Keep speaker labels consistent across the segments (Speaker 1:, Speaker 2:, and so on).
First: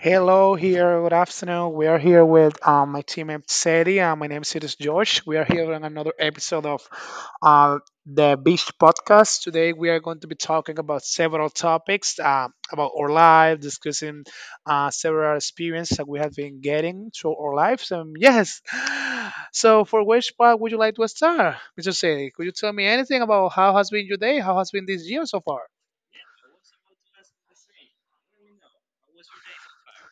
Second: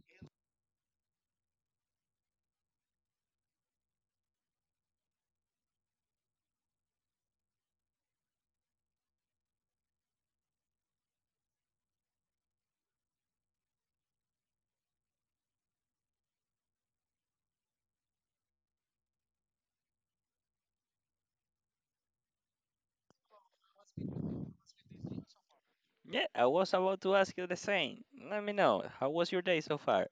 Speaker 1: Hello, here. Good afternoon. We are here with my teammate Seti, and my name is Sirius Josh. We are here on another episode of uh, the Beach Podcast. Today, we are going to be talking about several topics about our life, discussing several experiences that we have been getting through our lives. Yes. So, for which part would you like to start, Mr. Seti? Could you tell me anything about how has been your day? How has been this year so far?
Speaker 2: Yeah, I was about to ask you the same. Let me know. How was your day so far?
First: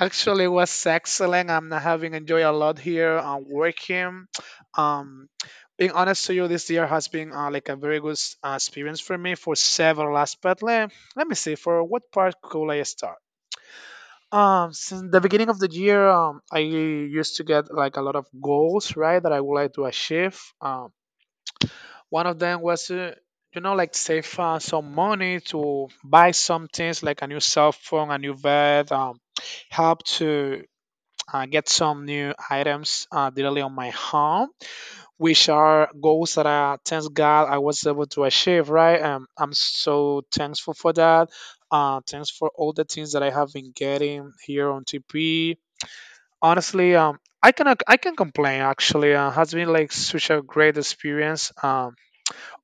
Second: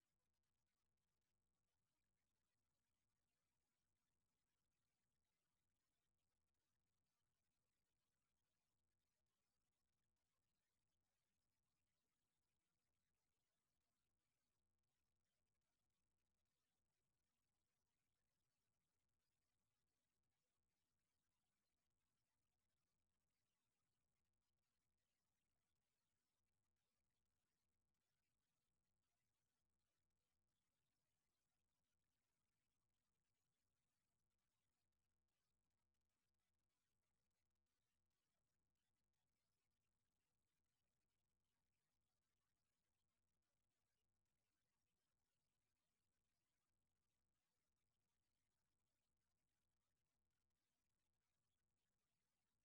Speaker 1: Actually, it was excellent. I'm having enjoyed a lot here. I'm working. Um, Being honest to you, this year has been like a very good experience for me for several aspects. Let me see. For what part could I start? Since the beginning of the year, I used to get like a lot of goals, right, that I would like to achieve. One of them was, like save some money to buy some things like a new cell phone, a new bed, help to get some new items directly on my home, which are goals that I thanks God I was able to achieve. Right, I'm so thankful for that. Thanks for all the things that I have been getting here on TP. Honestly, I can complain. Actually, has been like such a great experience.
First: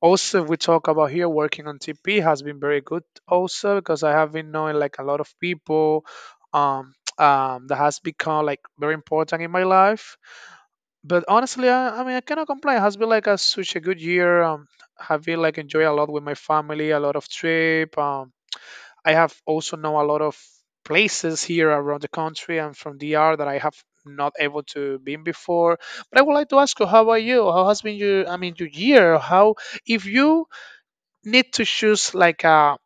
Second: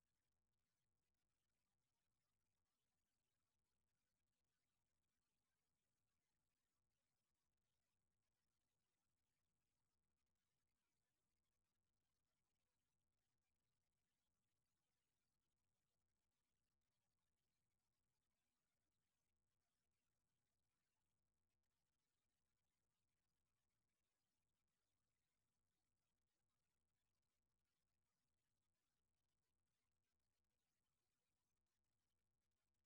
Speaker 1: Also, if we talk about here working on TP has been very good also because I have been knowing like a lot of people that has become like very important in my life. But honestly, I mean, I cannot complain. It has been like a, such a good year. Have been like enjoy a lot with my family, a lot of trip. I have also know a lot of places here around the country and from DR that I have not able to been before. But I would like to ask you, how about you? How has been your, I mean, your year? How if you need to choose like a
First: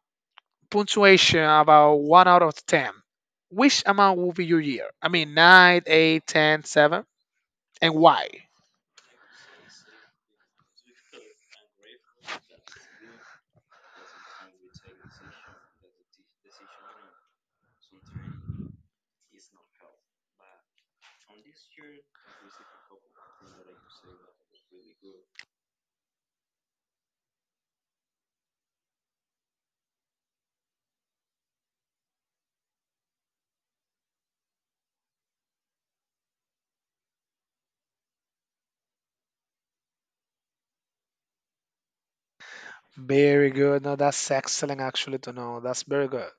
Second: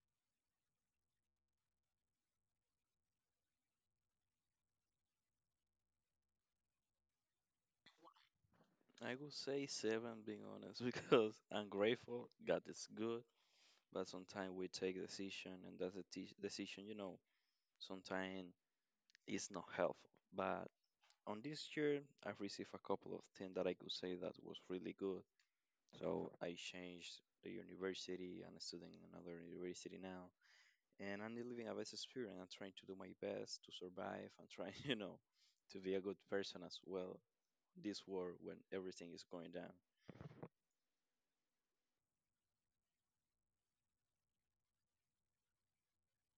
Speaker 1: punctuation about one out of ten, which amount will be your year? I mean, nine, eight, ten, seven, and why?
Speaker 2: I would say seven, being honest, because I'm grateful. God is good, but sometimes we take decision, and that's a decision. Sometimes it's not helpful. But on this year, I've received a couple of things that I could say that was really good. So I changed the university. I'm studying in another university now. And I'm living a best experience. I'm trying to do my best to survive. I'm trying, to be a good person as well. This world when everything is going down.
Speaker 1: Very good. No, that's excellent actually to know. That's very good.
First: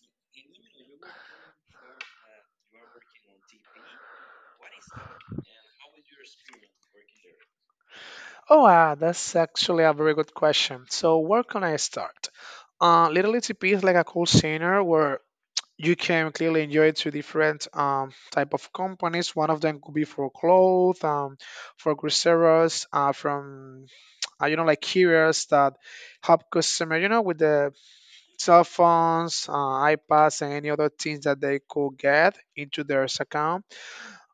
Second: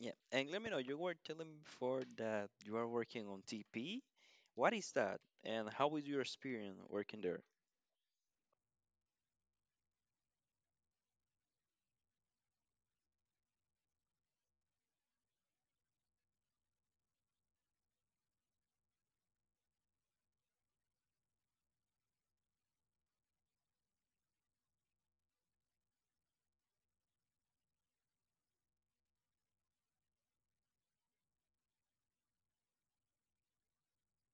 Speaker 2: Yeah, and let me know. You were telling me before that you are working on TP. What is that, and how is your experience working there?
Speaker 1: Oh, that's actually a very good question. So, where can I start? Little ETP is like a call center where you can clearly enjoy two different type of companies. One of them could be for clothes, for groceries, from you know, like carriers that help customer, you know, with the cell phones, iPads, and any other things that they could get into their account.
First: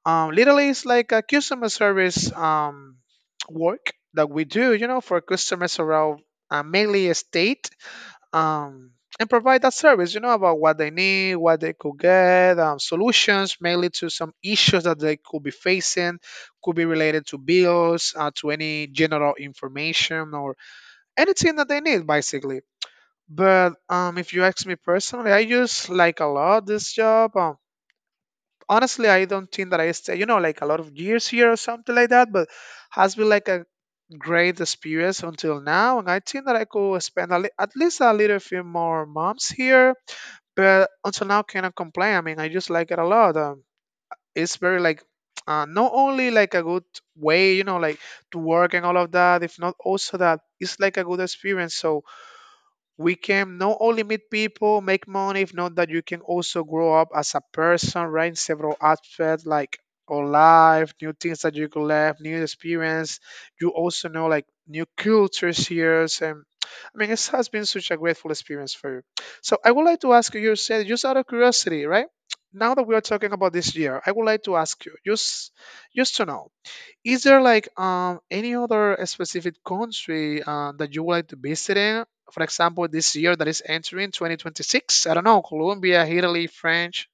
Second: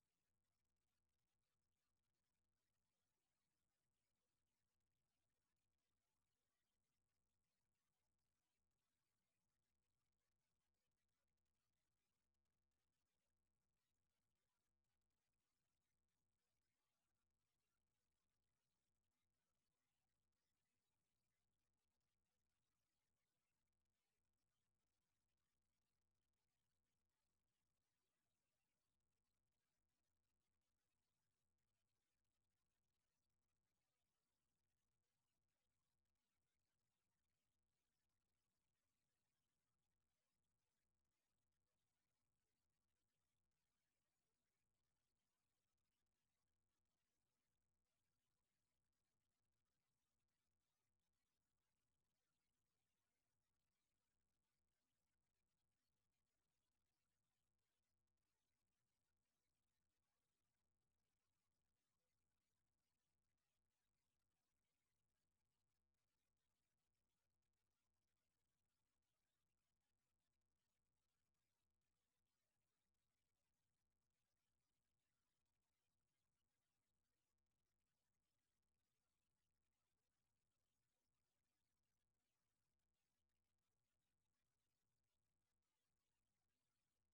Speaker 1: Literally, it's like a customer service work that we do, you know, for customers around mainly a state. Um, and provide that service, you know, about what they need, what they could get, solutions mainly to some issues that they could be facing, could be related to bills, to any general information anything that they need basically. But if you ask me personally, I use like a lot this job. Honestly, I don't think that I stay, you know, like a lot of years here or something like that. But has been like a great experience until now, and I think that I could spend a at least a little few more months here. But until now, cannot complain. I mean, I just like it a lot. It's very like. Not only like a good way, you know, like to work and all of that, if not also that it's like a good experience. So we can not only meet people, make money, if not that you can also grow up as a person, right? In several aspects like or life, new things that you could learn, new experience. You also know like new cultures here. And I mean, it has been such a grateful experience for you. So I would like to ask you, you said just out of curiosity, right? Now that we are talking about this year, I would like to ask you, just to know, is there like any other specific country that you would like to visit in? For example, this year that is entering 2026. I don't know, Colombia, Italy, French.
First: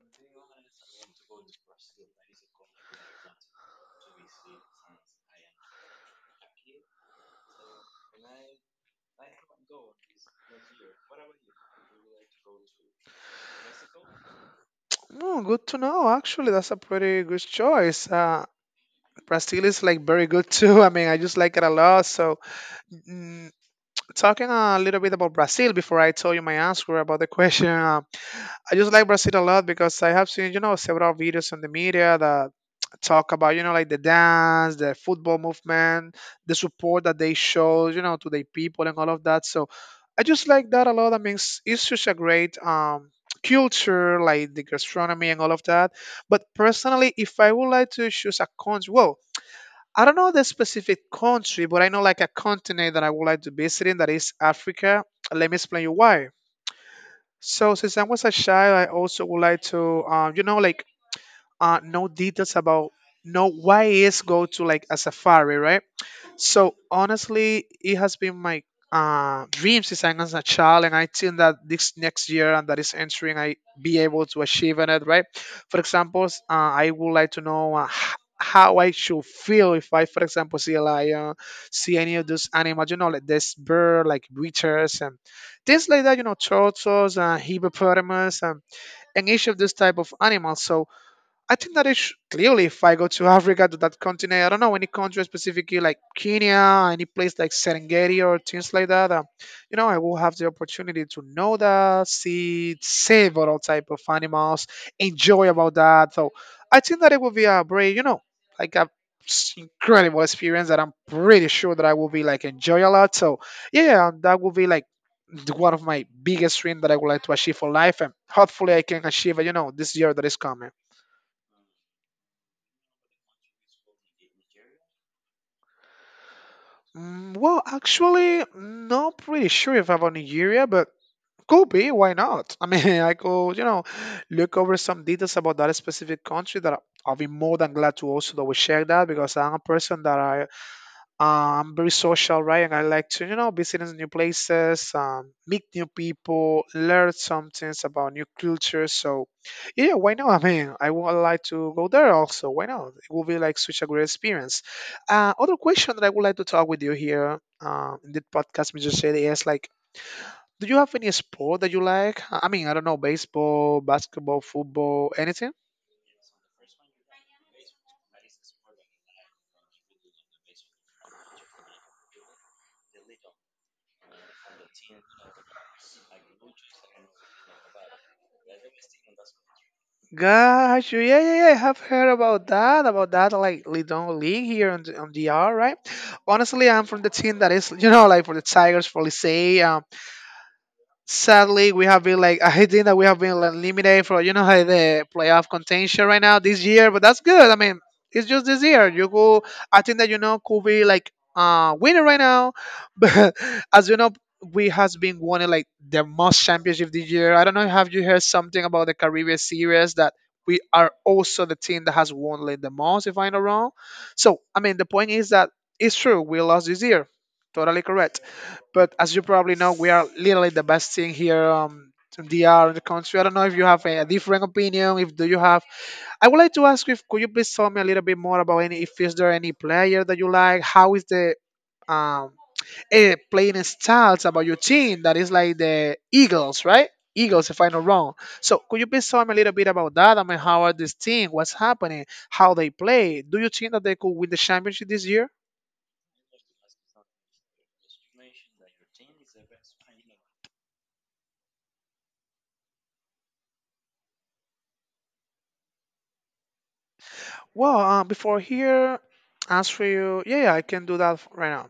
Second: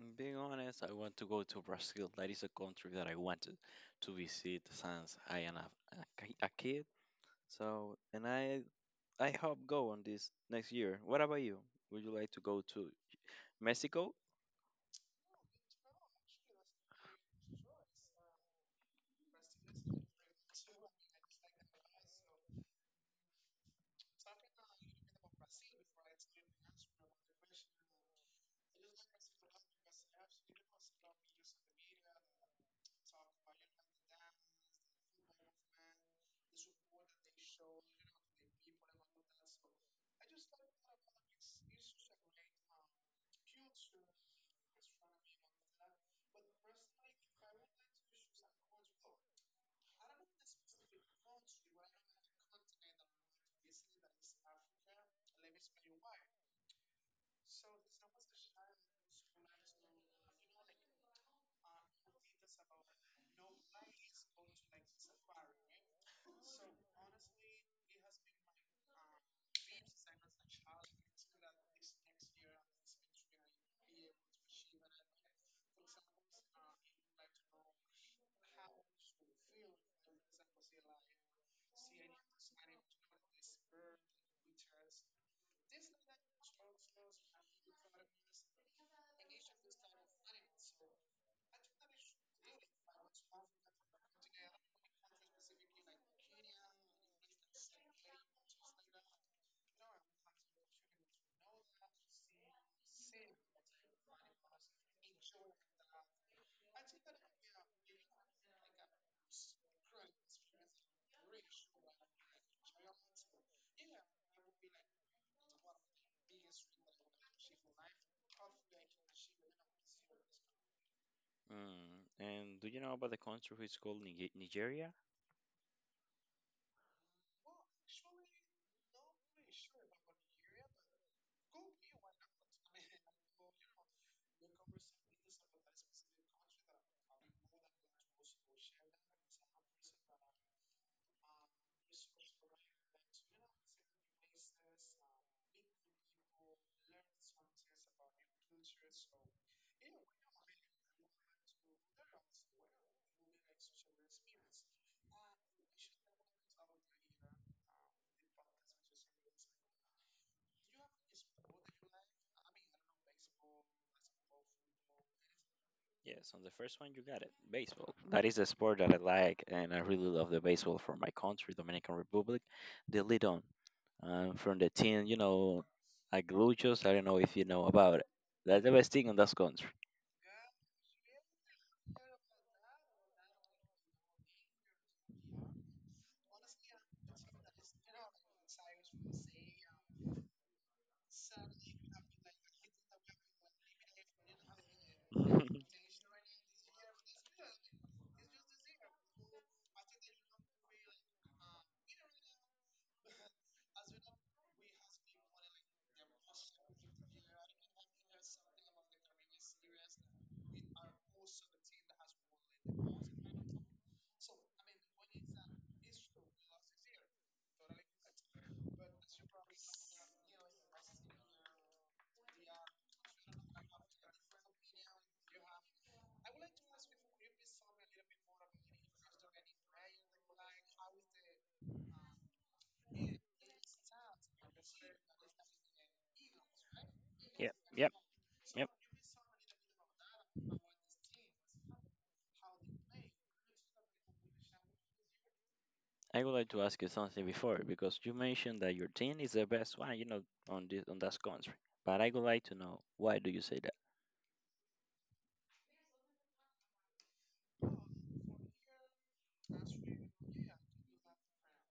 Speaker 2: Mm, being honest, I want to go to Brazil. That is a country that I wanted to visit since I am a kid. So, and I hope go on this next year. What about you? Would you like to go to Mexico?
Speaker 1: Oh, good to know. Actually, that's a pretty good choice. Brazil is like very good too. I mean, I just like it a lot. So, mm, talking a little bit about Brazil before I tell you my answer about the question. I just like Brazil a lot because I have seen, you know, several videos on the media that talk about, you know, like the dance, the football movement, the support that they show, you know, to their people and all of that. So I just like that a lot. I mean, it's such a great culture, like the gastronomy and all of that. But personally, if I would like to choose a country, well, I don't know the specific country, but I know like a continent that I would like to visit in that is Africa. Let me explain you why. So since I was a child, I also would like to, like know details about know why is go to like a safari, right? So honestly, it has been my dream since I was a child, and I think that this next year and that is entering, I be able to achieve in it. Right? For example, I would like to know how I should feel if I, for example, see a lion, see any of those animals, you know, like this bird, like witches and things like that, you know, turtles, hippopotamus, and each of those type of animals. So I think that is clearly if I go to Africa to that continent, I don't know any country specifically like Kenya, any place like Serengeti or things like that. You know, I will have the opportunity to know that, see several type of animals, enjoy about that. So I think that it will be a very, you know, like a incredible experience that I'm pretty sure that I will be like enjoy a lot. So yeah, that will be like one of my biggest dreams that I would like to achieve for life, and hopefully I can achieve it. You know, this year that is coming.
Speaker 2: Mm. And do you know about the country which is called Nigeria?
Speaker 1: Well, actually, not pretty sure if about Nigeria, but could be. Why not? I mean, I could, you know, look over some details about that specific country I'll be more than glad to also double check that because I'm a person that I very social, right? And I like to, you know, visit in new places, meet new people, learn some things about new cultures. So, yeah, why not? I mean, I would like to go there also. Why not? It will be like such a great experience. Other question that I would like to talk with you here in the podcast, Mr. Shady, is like, do you have any sport that you like? I mean, I don't know, baseball, basketball, football, anything?
Speaker 2: Yes, on the first one you got baseball. That is a sport that I like, and I really love the baseball from my country, Dominican Republic. The lead on from the team, you know, Aguiluchos. I don't know if you know about it. That's the best thing in that country.
Speaker 1: Gosh, yeah, I have heard about that, like Lidon League here on the, on DR, right? Honestly, I'm from the team that is, you know, like for the Tigers, for Licey. Sadly we have been like I think that we have been eliminated for you know like the playoff contention right now this year, but that's good. I mean, it's just this year. You go I think that you know could be like winner right now. But as you know, we has been winning like the most championship this year. I don't know have you heard something about the Caribbean series that we are also the team that has won like the most if I'm not wrong. So I mean the point is that it's true, we lost this year. Totally correct. But as you probably know, we are literally the best team here in the in the country. I don't know if you have a different opinion. If do you have, I would like to ask if could you please tell me a little bit more about any if is there any player that you like? How is the um playing styles about your team that is like the Eagles, right? Eagles, if I'm not wrong. So could you please tell me a little bit about that? I mean, how are this team? What's happening? How they play? Do you think that they could win the championship this year?
Speaker 2: I would like to ask you something before because you mentioned that your team is the best one, you know, on that country. But I would like to know why do you say.
Speaker 1: Well, before here, answer you. Yeah, yeah, I can do that right now.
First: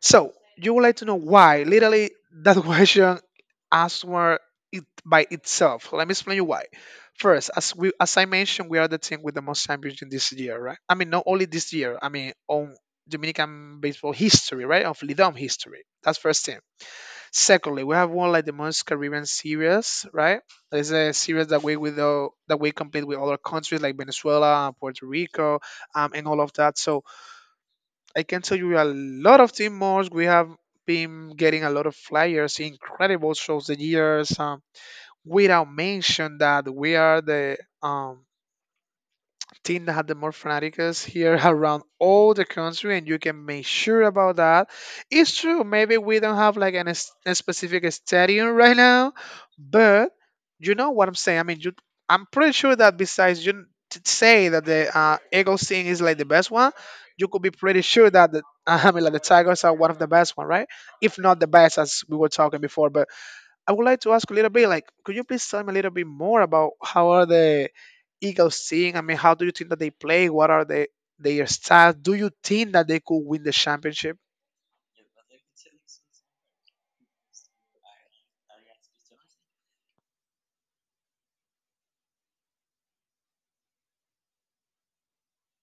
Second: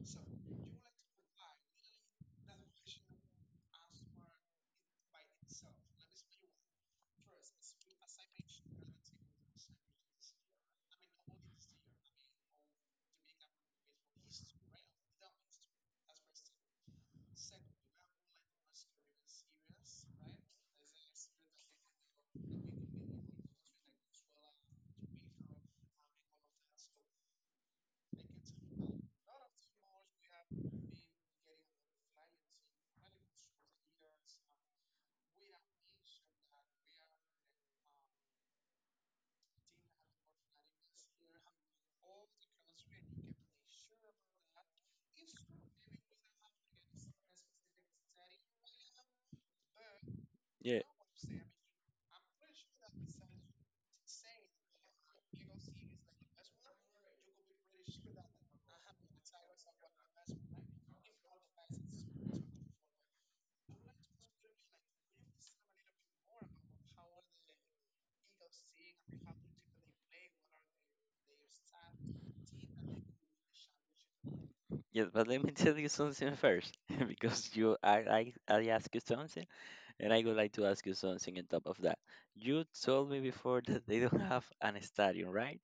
Speaker 1: So you would like to know why? Literally, that question answer it by itself. Let me explain you why. First, as I mentioned, we are the team with the most championship this year, right? I mean, not only this year. I mean, on Dominican baseball history, right? Of Lidom history. That's first thing. Secondly, we have one like the most Caribbean series, right? That is a series that we with the that we compete with other countries like Venezuela, Puerto Rico, and all of that. So I can tell you a lot of team more. We have been getting a lot of flyers, incredible shows the years. Without mention that we are the team that had the more fanaticals here around all the country, and you can make sure about that. It's true, maybe we don't have like an, a specific stadium right now, but you know what I'm saying. I mean, you, I'm pretty sure that besides you say that the Eagles team is like the best one, you could be pretty sure that the I mean, like the Tigers are one of the best one, right? If not the best, as we were talking before. But I would like to ask a little bit, like, could you please tell me a little bit more about how are the Eagles seeing? I mean, how do you think that they play? What are they, their stats? Do you think that they could win the championship?
Speaker 2: Yes, but let me tell you something first, because you I ask you something, and I would like to ask you something on top of that. You told me before that they don't have an stadium, right?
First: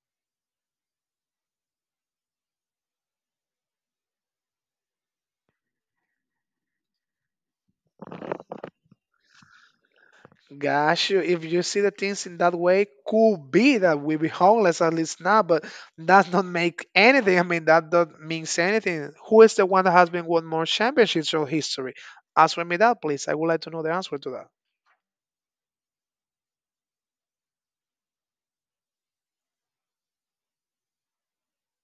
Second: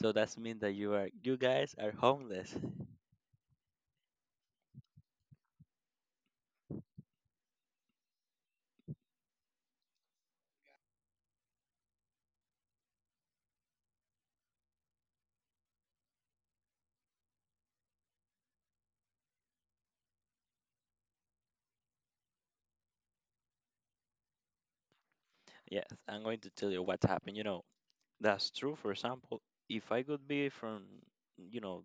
Speaker 2: So that's mean that you guys are homeless.
Speaker 1: Gosh, if you see the things in that way, could be that we be homeless at least now, but that don't make anything. I mean, that don't means anything. Who is the one that has been won more championships in history? Answer me that, please. I would like to know the answer to that.
Speaker 2: Yes, I'm going to tell you what happened. You know, that's true. For example, if I could be from, you know,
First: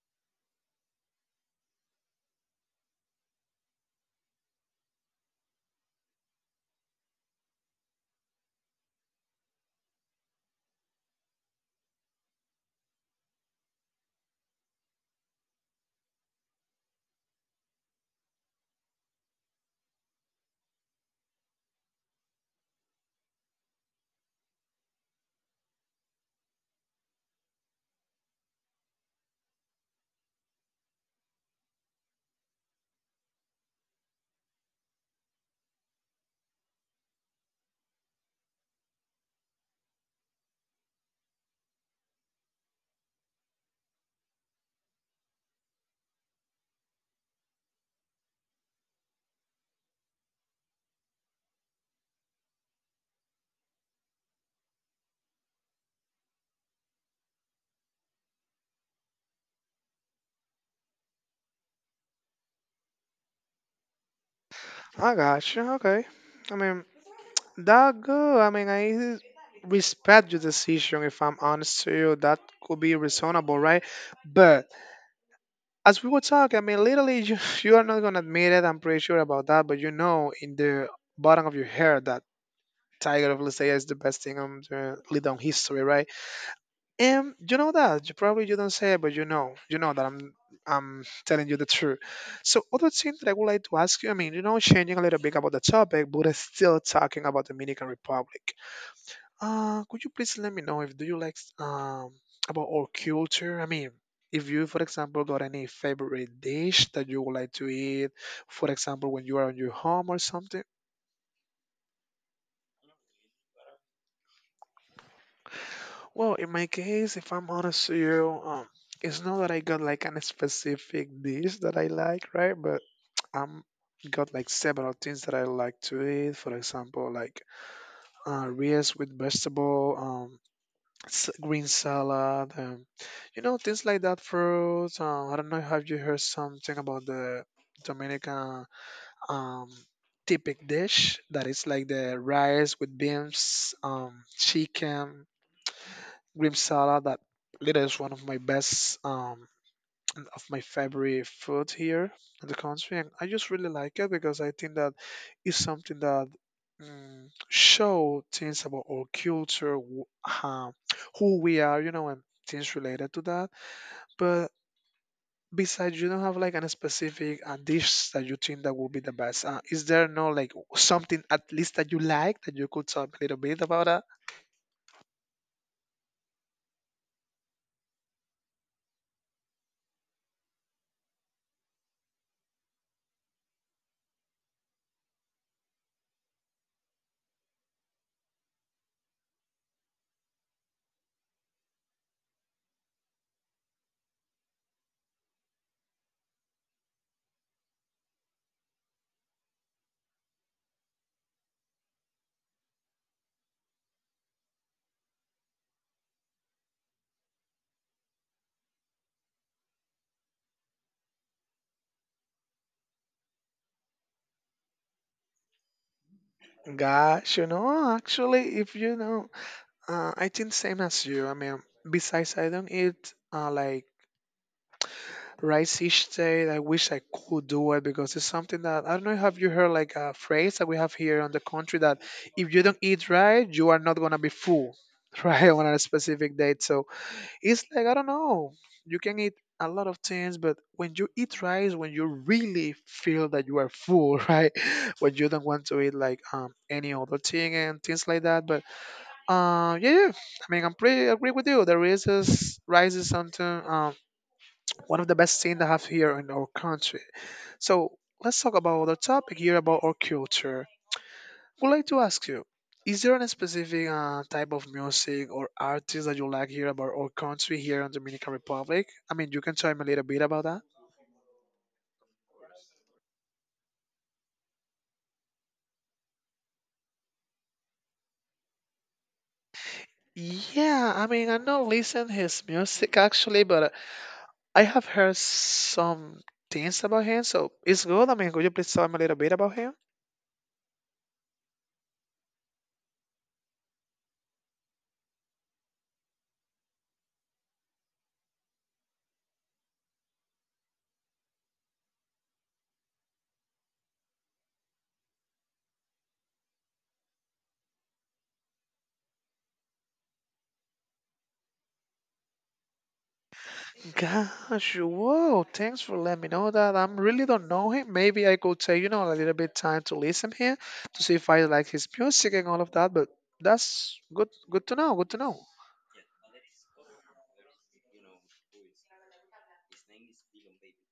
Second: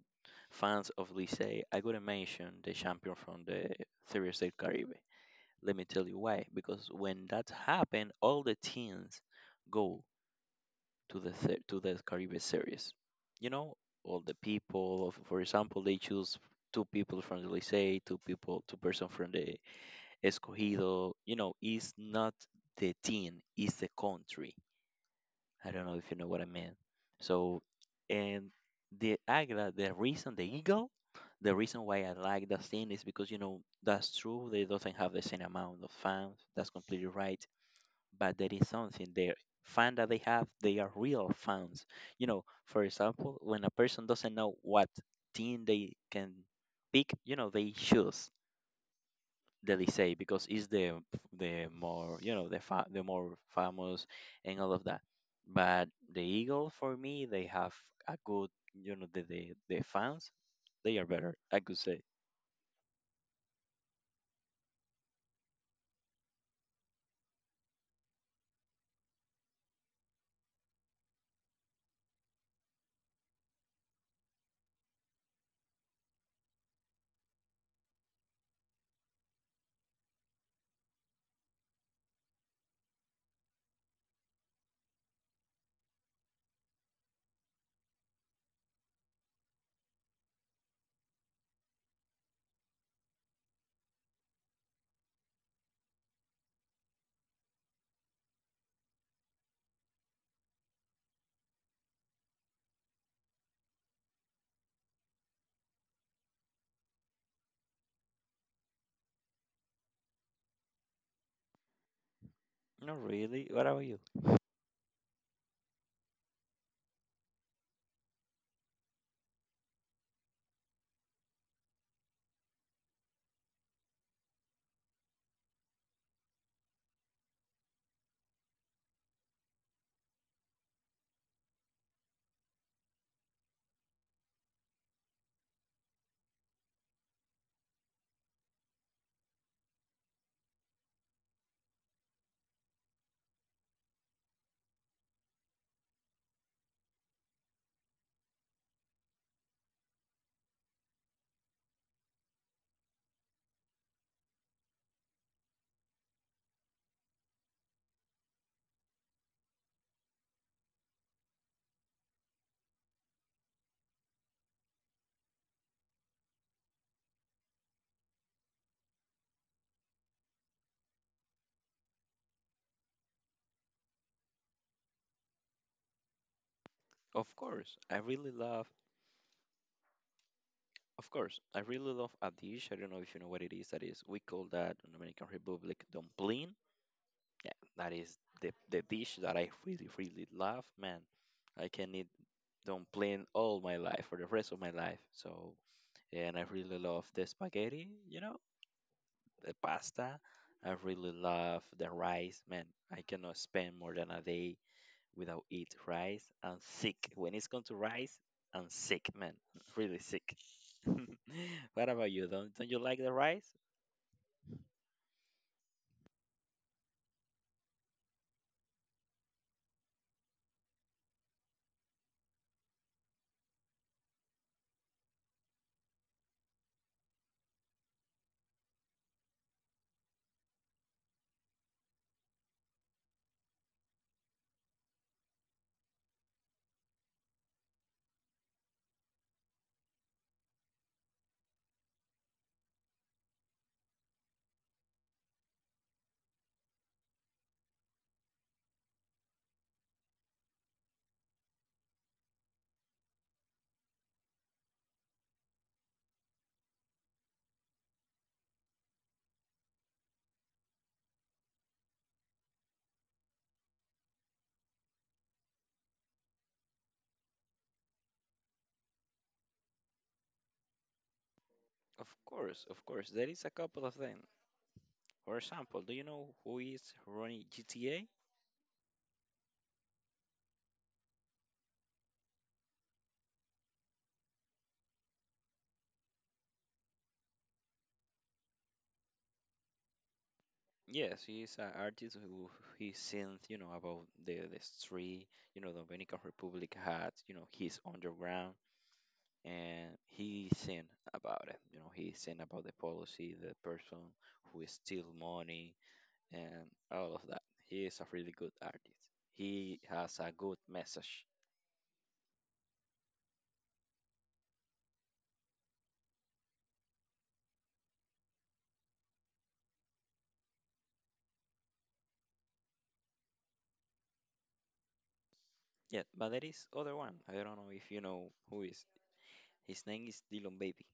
Speaker 2: fans of Licey, I could mention the champion from the Series A Caribe. Let me tell you why. Because when that happened, all the teams go to the Caribe series. You know, all the people. For example, they choose two people from the Licey, two people, two-person from the Escogido. You know, it's not the team, it's the country. I don't know if you know what I mean. So, and the Águila, the reason the eagle, the reason why I like that scene is because you know that's true. They doesn't have the same amount of fans. That's completely right, but there is something. Their fan that they have, they are real fans. You know, for example, when a person doesn't know what team they can pick, you know, they choose the they because it's the more, you know, the more famous and all of that. But the eagle for me, they have a good, you know, the fans, they are better, I could say.
Speaker 1: I gotcha. Okay. I mean, that good. I mean, I respect your decision. If I'm honest to you, that could be reasonable, right? But as we were talking, I mean, literally, you, you are not gonna admit it. I'm pretty sure about that. But you know, in the bottom of your hair, that Tiger of Lisea is the best thing on the lead on history, right? You know that you probably you don't say it, but you know that I'm telling you the truth. So other thing that I would like to ask you, I mean, you know, changing a little bit about the topic, but it's still talking about Dominican Republic. Could you please let me know if do you like about our culture? I mean, if you, for example, got any favorite dish that you would like to eat, for example, when you are on your home or something.
Speaker 2: Not really. What about you?
Speaker 1: Well, in my case, if I'm honest with you, it's not that I got like an specific dish that I like, right? But I'm got like several things that I like to eat. For example, like rice with vegetable, green salad, you know, things like that. Fruits. I don't know. Have you heard something about the Dominican um, typic dish that is like the rice with beans, chicken, Grim salad that literally is one of my best of my favorite food here in the country, and I just really like it because I think that is something that show things about our culture who we are, you know, and things related to that. But besides you don't have like a specific dish that you think that will be the best, is there no like something at least that you like that you could talk a little bit about that?
Speaker 2: Of course, I really love. Of course, I really love a dish. I don't know if you know what it is. That is, we call that in Dominican Republic dumpling. Yeah, that is the dish that I really really love. Man, I can eat dumpling all my life for the rest of my life. So, and I really love the spaghetti. You know, the pasta. I really love the rice. Man, I cannot spend more than a day without eat rice and sick. When it's going to rice, I'm sick, man. Really sick. What about you? Don't you like the rice?
Speaker 1: Gosh, you know, actually, if you know, I think same as you. I mean, besides, I don't eat like rice each day. I wish I could do it because it's something that I don't know. Have you heard like a phrase that we have here on the country that if you don't eat right, you are not gonna be full, right, on a specific date. So it's like I don't know. You can eat a lot of things, but when you eat rice, when you really feel that you are full, right, when you don't want to eat like any other thing and things like that. But yeah, yeah. I mean, I'm pretty agree with you. The rice is something. One of the best things to have here in our country. So let's talk about our topic here about our culture. Would like to ask you, is there any specific type of music or artist that you like here about our country here in Dominican Republic? I mean, you can tell me a little bit about that.
Speaker 2: Of course, of course. There is a couple of them. For example, do you know who is running GTA?
Speaker 1: Yeah, I mean, I don't listen his music actually, but I have heard some things about him, so it's good. I mean, could you please tell me a little bit about him?
Speaker 2: Yes, he is an artist who he sings, you know, about the street, you know, Dominican Republic had, you know, he's underground and he sing about it. You know, he sing about the policy, the person who steal money, and all of that. He is a really good artist. He has a good message.
Speaker 1: Gosh, whoa, thanks for letting me know that. I really don't know him. Maybe I could take, you know, a little bit time to listen here to see if I like his music and all of that, but that's good to know, good to know.
Speaker 2: Yeah, but there is other one. I don't know if you know who is. His name is Dylan Baby.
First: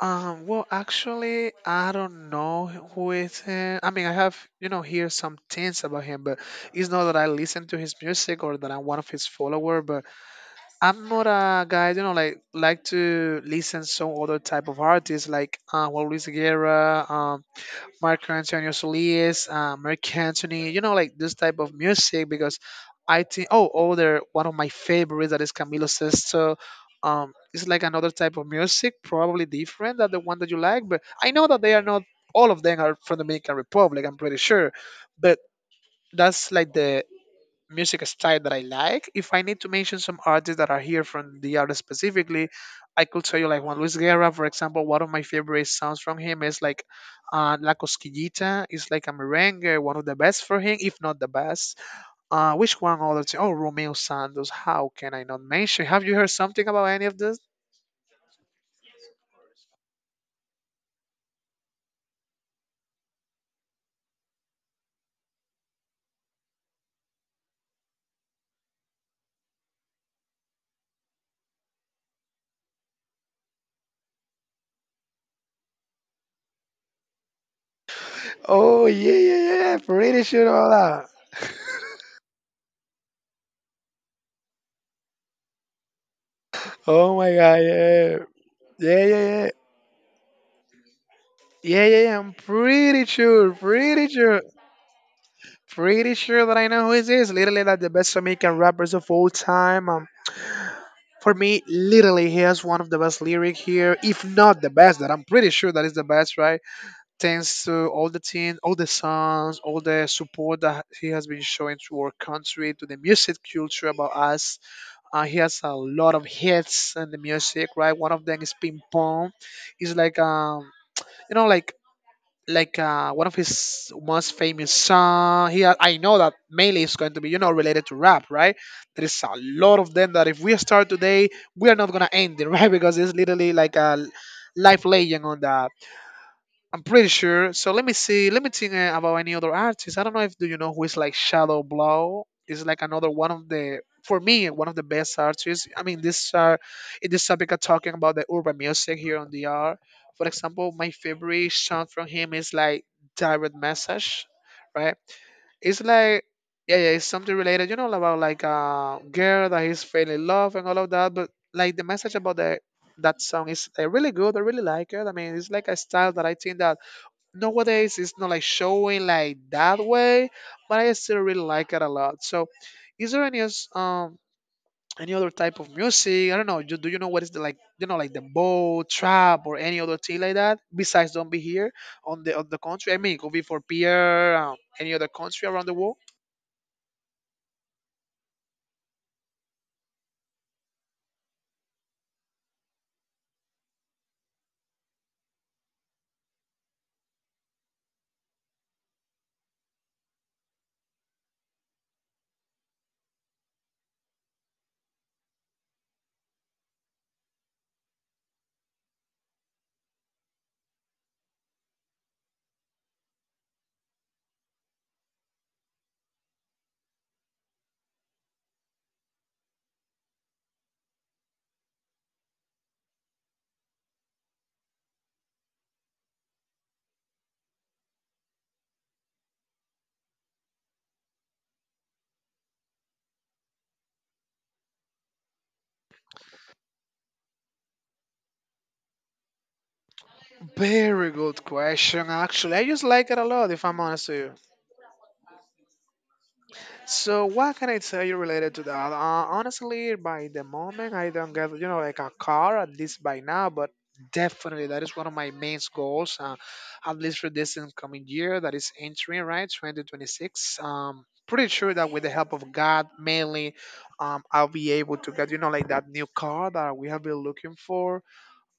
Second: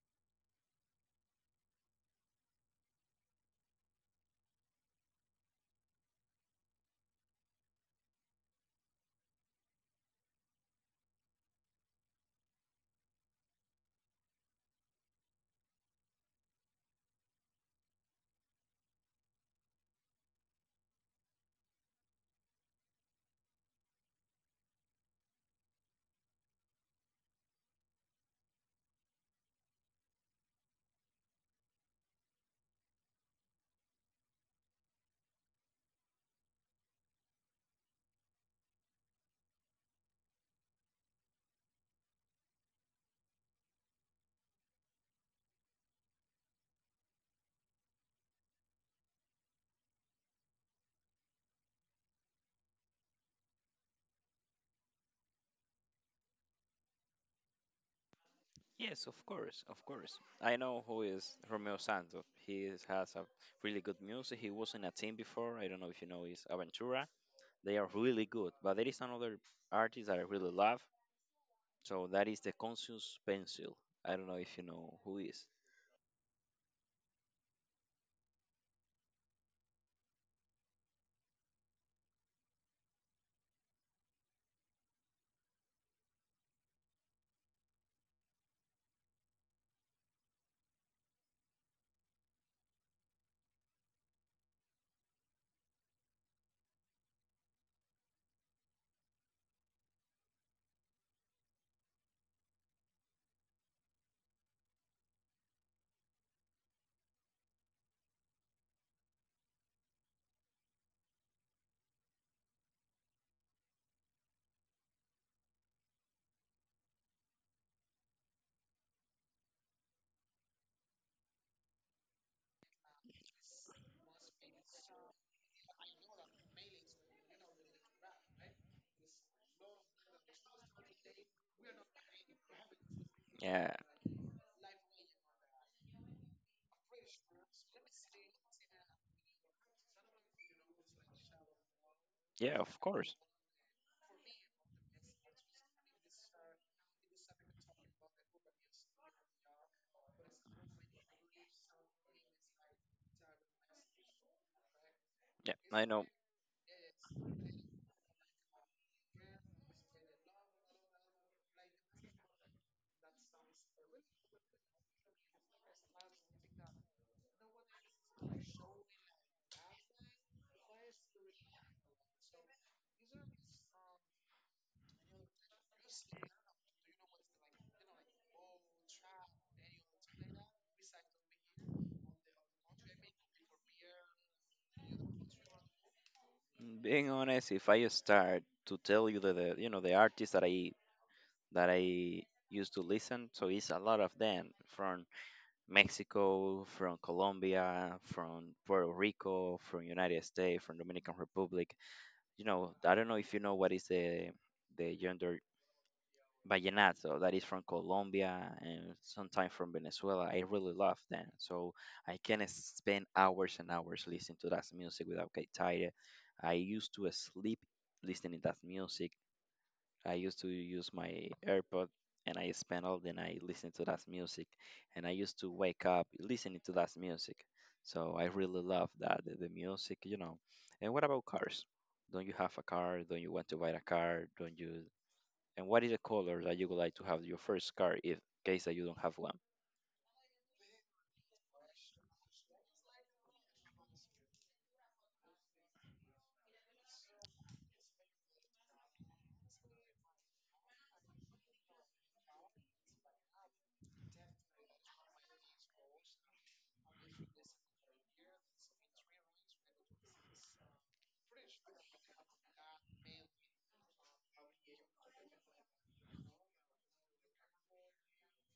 Speaker 1: Well, actually, I don't know who is him. I mean, I have, you know, hear some things about him, but it's not that I listen to his music or that I'm one of his follower, but I'm not a guy, you know, like to listen some other type of artists like Juan Luis Guerra, Mark Antonio Solis, Mark Anthony, you know, like this type of music because I think, oh, other one of my favorites that is Camilo Sesto. It's like another type of music, probably different than the one that you like, but I know that they are not all of them are from Dominican Republic. I'm pretty sure, but that's like the music style that I like. If I need to mention some artists that are here from the area specifically, I could tell you like Juan Luis Guerra, for example. One of my favorite songs from him is like La Cosquillita. It's like a merengue, one of the best for him, if not the best. Which one other thing? Oh, Romeo Santos. How can I not mention? Have you heard something about any of this?
Speaker 2: Yes, of course, of course. I know who is Romeo Santos. He is, has a really good music. He was in a team before. I don't know if you know his Aventura. They are really good. But there is another artist that I really love. So that is the Conscious Pencil. I don't know if you know who is.
Speaker 1: Oh yeah, yeah, yeah. Pretty sure about that. Oh my god, yeah, yeah, yeah, yeah, yeah, yeah, yeah, I'm pretty sure, pretty sure. Pretty sure that I know who this is. Literally, like the best Jamaican rappers of all time. For me, literally, he has one of the best lyric here, if not the best. That I'm pretty sure that is the best, right? Thanks to all the team, all the songs, all the support that he has been showing to our country, to the music culture about us. He has a lot of hits in the music, right? One of them is Ping Pong. It's like you know, one of his most famous song. He, I know that mainly it's going to be, you know, related to rap, right? There is a lot of them that if we start today, we are not gonna end it, right? Because it's literally
Speaker 2: Yeah,
Speaker 1: like a life legend on the I'm pretty sure. So let me see. Let me think about any other artist. I don't know if do you know who is like Shadow Blow.
Speaker 2: yeah,
Speaker 1: Is
Speaker 2: of
Speaker 1: like another
Speaker 2: course.
Speaker 1: one of the for me one of the best artists. I mean, this are in this topic of talking about the urban music here on the R. For example, my favorite song from him is like Direct Message, right?
Speaker 2: Yeah,
Speaker 1: It's
Speaker 2: I know.
Speaker 1: like yeah, yeah, it's something related, you know, about like a girl that he's failing love and all of that. But like the message about the that song is really good. I really like it. I mean, it's like a style that I think that nowadays it's not like showing like that way, but I still really like it a lot. So, is there any else, any other type of music? I don't know. Do you know what is the like you know like the bow trap or any other thing like that besides "Don't Be Here" on the country? I mean, it could be for Pierre, any other country around the world.
Speaker 2: Being honest, if I start to tell you the you know the artists that I used to listen, so it's a lot of them from Mexico, from Colombia, from Puerto Rico, from United States, from Dominican Republic. You know, I don't know if you know what is the genre vallenato that is from Colombia and sometimes from Venezuela. I really love them. So I can spend hours and hours listening to that music without get tired. I used to sleep listening to that music. I used to use my AirPod and I spend all the night listening to that music. And I used to wake up listening to that music. So I really love that the music, you know. And what about cars? Don't you have a car? Don't you want to buy a car? Don't you and what is the color that you would like to have your first car if case that you don't have one?
Speaker 1: Very good question. Actually, I just like it a lot. If I'm honest with you. So what can I tell you related to that? Honestly, by the moment I don't get, you know, like a car at least by now, but definitely that is one of my main goals, at least for this incoming year that is entering right 2026. Pretty sure that with the help of God mainly, I'll be able to get, you know, like that new car that we have been looking for.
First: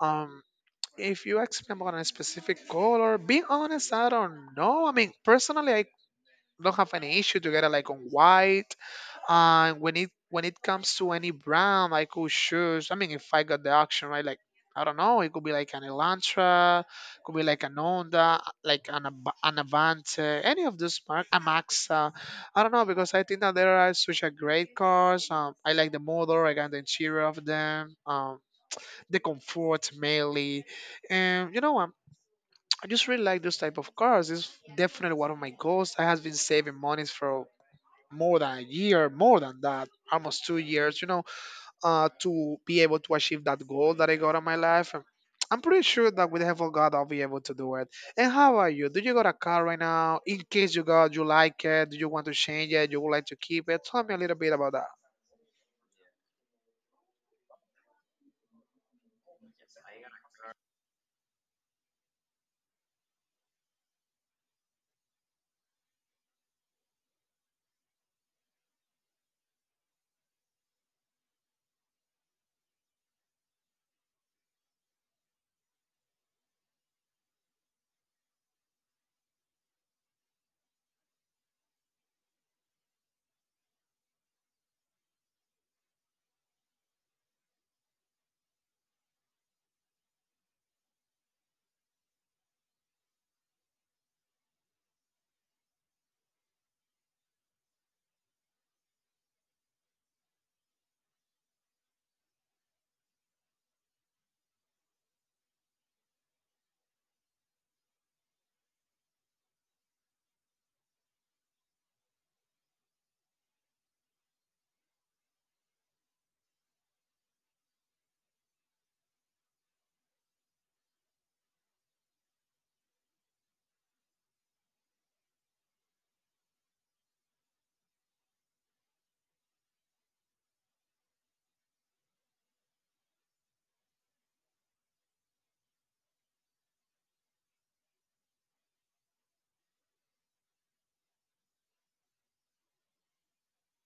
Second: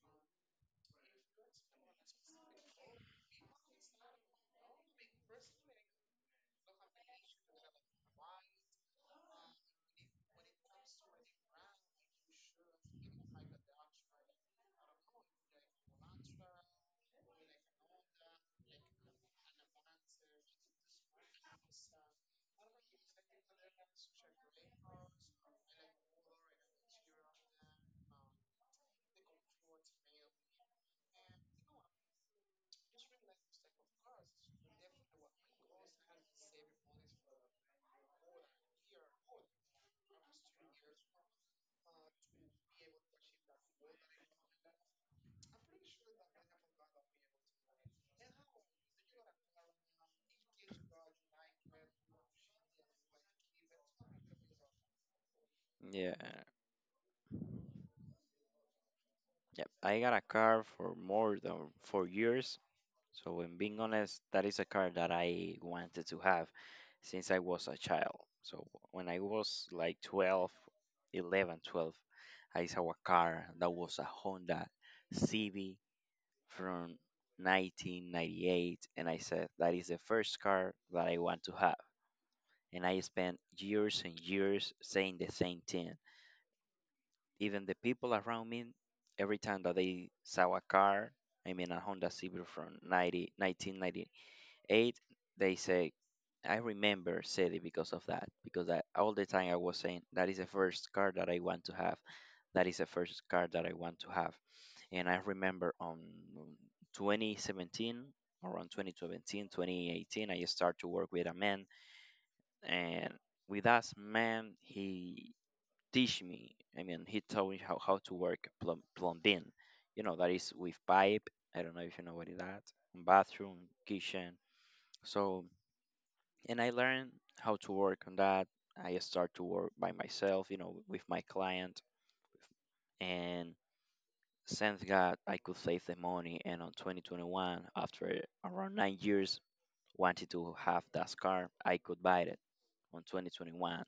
Speaker 1: Um, if you ask me about a specific color, being honest, I don't know. I mean, personally, I don't have any issue to get it like on white. And when it comes to any brand, I could choose. I mean, if I got the option, right? Like I don't know, it could be like an Elantra, could be like an Honda, like an Avante, any of those mark, a Maxa. I don't know because I think that there are such a great cars. I like the motor, I got the interior of them, the comfort mainly, and you know I just really like those type of cars. It's definitely one of my goals. I has been saving monies for more than a year, more than that, almost 2 years, you know, to be able to achieve that goal that I got in my life. And I'm pretty sure that with the help of God, I'll be able to do it. And how are you? Do you got a car right now? In case you got, you like it? Do you want to change it? You would like to keep it? Tell me a little bit about that.
Speaker 2: Yeah, yeah. I got a car for more than 4 years. So, in being honest, that is a car that I wanted to have since I was a child. So, when I was like 12, I saw a car that was a Honda CV from 1998, and I said, that is the first car that I want to have. And I spent years and years saying the same thing. Even the people around me, every time that they saw a car, I mean a Honda Civic from 1998, they say, I remember City because of that. Because I, all the time I was saying, that is the first car that I want to have. That is the first car that I want to have. And I remember on 2017, around 2017, 2018, I started to work with a man. And with us, man, he teach me. I mean, he taught me how to work plumbing. You know, that is with pipe. I don't know if you know what is that. Bathroom, kitchen. So, and I learned how to work on that. I start to work by myself, you know, with my client. And thank God I could save the money. And on 2021, after around 9 years, wanted to have that car, I could buy it on 2021.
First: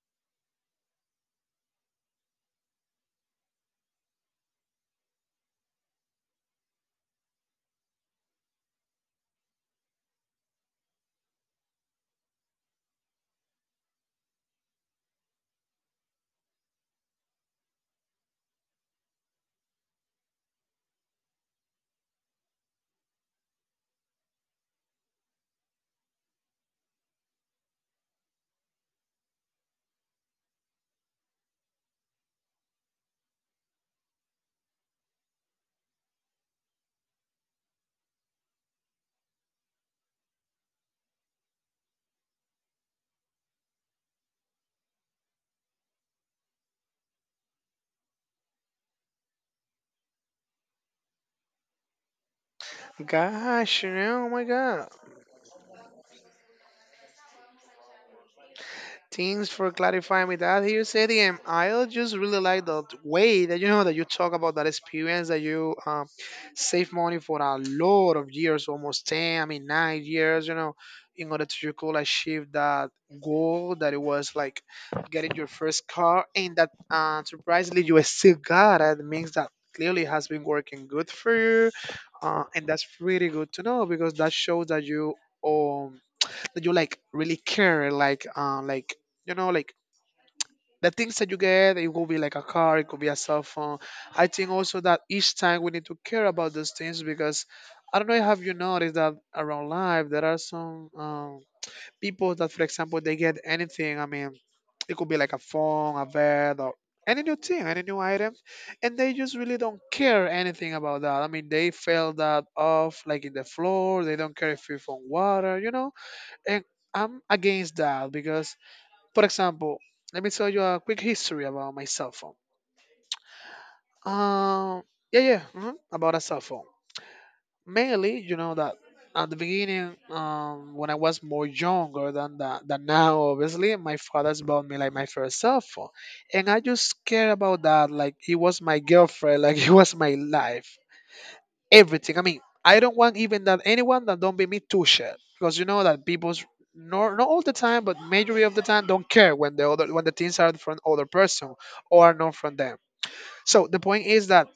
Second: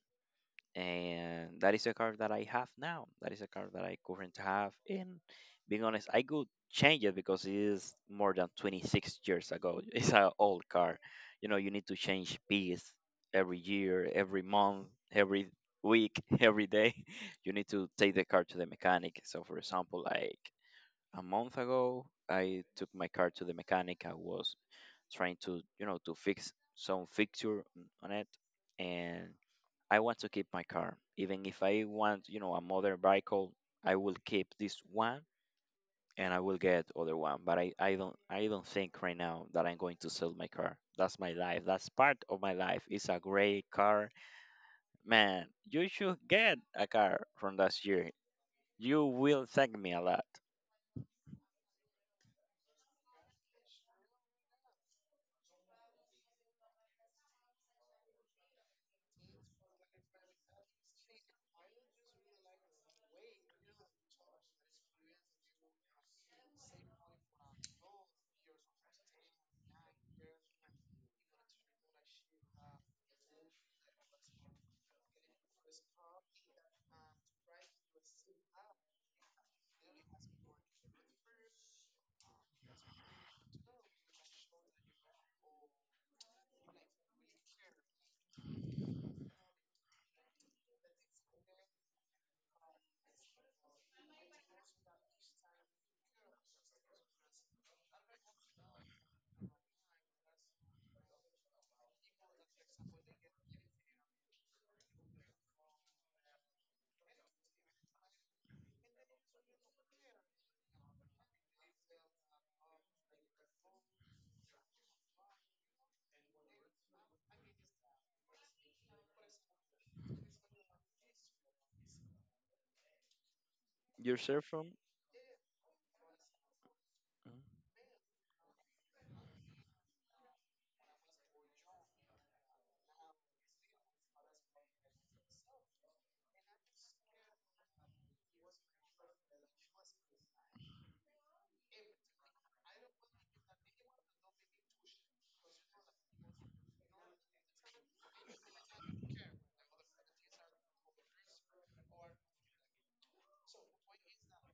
Speaker 2: And that is the car that I have now. That is a car that I currently have. And being honest, I could change it because it is more than 26 years ago. It's an old car. You know, you need to change piece every year, every month, every week, every day. You need to take the car to the mechanic. So, for example, like a month ago, I took my car to the mechanic. I was trying to, you know, to fix some fixture on it. And I want to keep my car. Even if I want, you know, a modern vehicle, I will keep this one and I will get other one. But I don't think right now that I'm going to sell my car. That's my life. That's part of my life. It's a great car. Man, you should get a car from last year. You will thank me a lot.
Speaker 1: Gosh, you know, oh my God. Thanks for clarifying me that here, Sadie. And I just really like the way that you know that you talk about that experience that you save money for a lot of years, almost ten, I mean 9 years, you know, in order to you could achieve that goal that it was like getting your first car, and that surprisingly you still got it. Means that clearly has been working good for you, and that's really good to know because that shows that you. Um, that you like really care like you know like the things that you get, it could be like a car, it could be a cell phone. I think also that each time we need to care about those things because I don't know, have you noticed that around life there are some people that, for example, they get anything. I mean, it could be like a phone, a bed, or any new thing, any new item, and they just really don't care anything about that. I mean, they fell that off like in the floor, they don't care if it's on water, you know. And I'm against that because, for example, let me tell you a quick history about my cell phone.
Speaker 2: Your cell phone?
Speaker 1: Um, yeah, yeah, hmm about a cell phone. Mainly, you know that at the beginning, when I was more younger than that, than now, obviously, my father's bought me like my first cell phone, and I just care about that like it was my girlfriend, like it was my life. Everything. I mean, I don't want even that anyone that don't be me too shit because you know that people's not all the time, but majority of the time don't care when the things are from other person or are not from them. So the point is that.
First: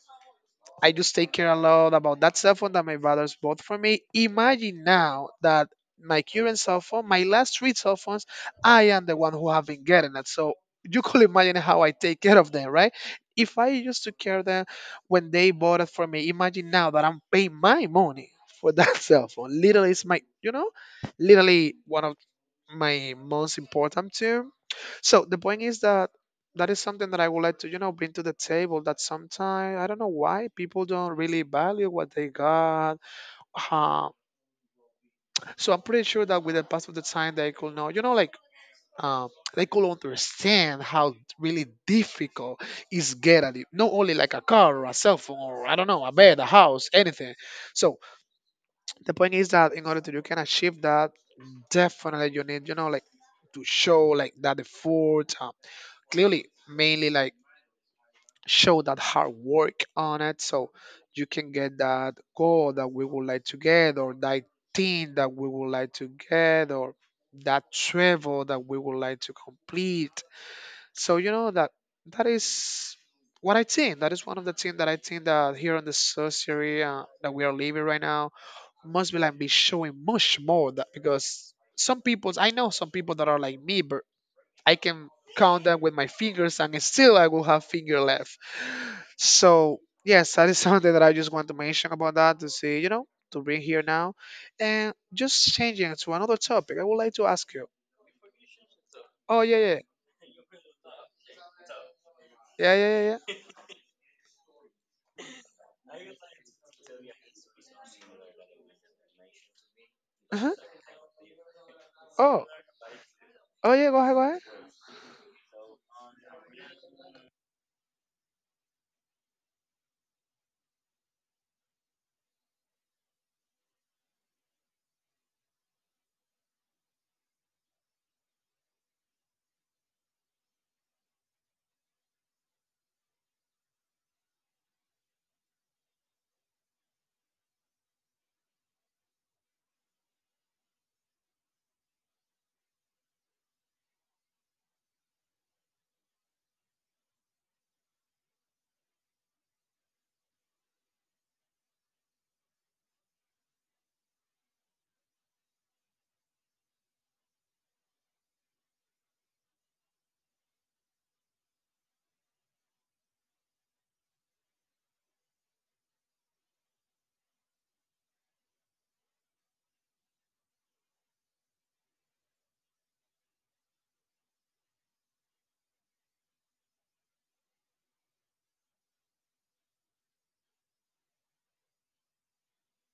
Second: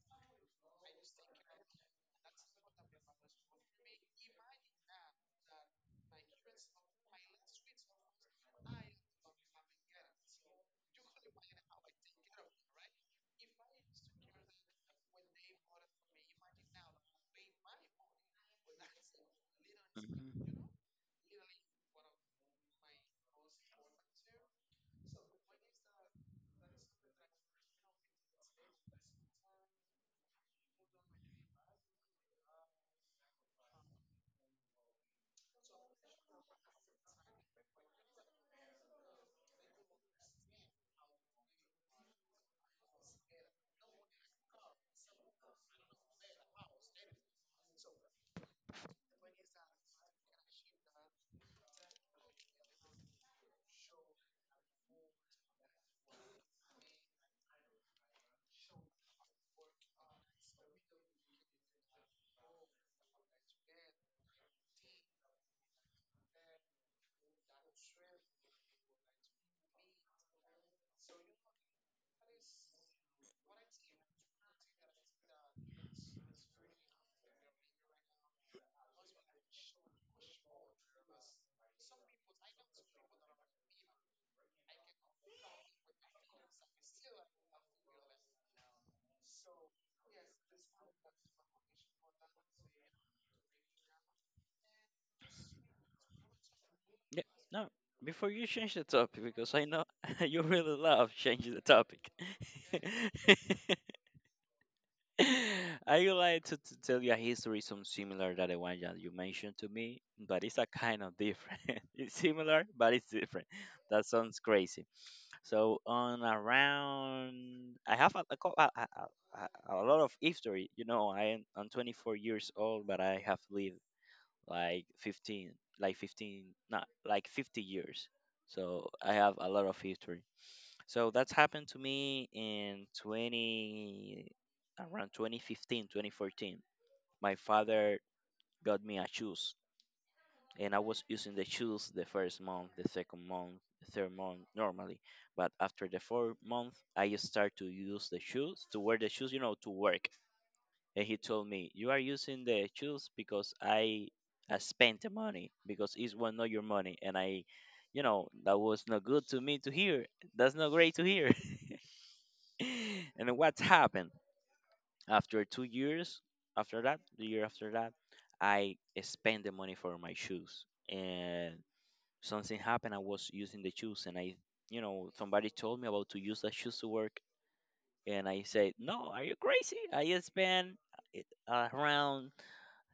Speaker 1: I just take care a lot about that cell phone that my brothers bought for me. Imagine now that my current cell phone, my last three cell phones, I am the one who have been getting it. So you could imagine how I take care of them, right? If I used to care them when they bought it for me, imagine now that I'm paying my money for that cell phone. Literally, it's my, you
Speaker 2: Mhm.
Speaker 1: know, literally one of my most important to. So the point is that that is something that I would like to, you know, bring to the table. That sometimes I don't know why people don't really value what they got. Uh, so I'm pretty sure that with the pass of the time, they could know, you know, like um, they could understand how really difficult is get at it. Not only like a car or a cell phone or I don't know, a bed, a house, anything. So the point is that in order to you can achieve that, definitely you need, you know, like to show like that the effort, clearly mainly like show that hard work on it so you can get that goal that we would like to get, or that thing that we would like to get, or that travel that we would like to complete, so you know that that is what I think that is one of the things that I think that here on the society, that we are living right now, must be like be showing much more that because some people, I know some people that are like me, but I can count them with my fingers and still I will have finger left. So yes, that is something that I just want to mention about that to see, you know, to bring here now. And just changing to another topic, I would like
Speaker 2: Yeah,
Speaker 1: to ask
Speaker 2: no.
Speaker 1: you.
Speaker 2: Before you change the topic,
Speaker 1: Oh,
Speaker 2: because
Speaker 1: yeah,
Speaker 2: I
Speaker 1: yeah.
Speaker 2: know you really love changing the topic.
Speaker 1: Yeah, yeah, yeah, yeah.
Speaker 2: I would like to tell you a history some similar to the one that you mentioned to me, but
Speaker 1: Uh-huh.
Speaker 2: it's a kind of different. It's
Speaker 1: Oh.
Speaker 2: similar, but it's different.
Speaker 1: Oh yeah, go
Speaker 2: That
Speaker 1: ahead, go
Speaker 2: sounds
Speaker 1: ahead.
Speaker 2: crazy. So on around, I have a, co- a lot of history. You know, I'm 24 years old, but I have lived like 15, not like 50 years. So I have a lot of history. So that's happened to me in 20, around 2015, 2014. My father got me a shoes, and I was using the shoes the first month, the second month, the third month normally. But after the fourth month, I just start to wear the shoes, you know, to work. And he told me, "You are using the shoes because I spent the money, because it was not your money." And I, that was not good to me to hear. That's not great to hear. And what happened after 2 years, after that, the year after that, I spent the money for my shoes, and something happened. I was using the shoes and I you know somebody told me about to use the shoes to work. And I said, "No, are you crazy? I spent around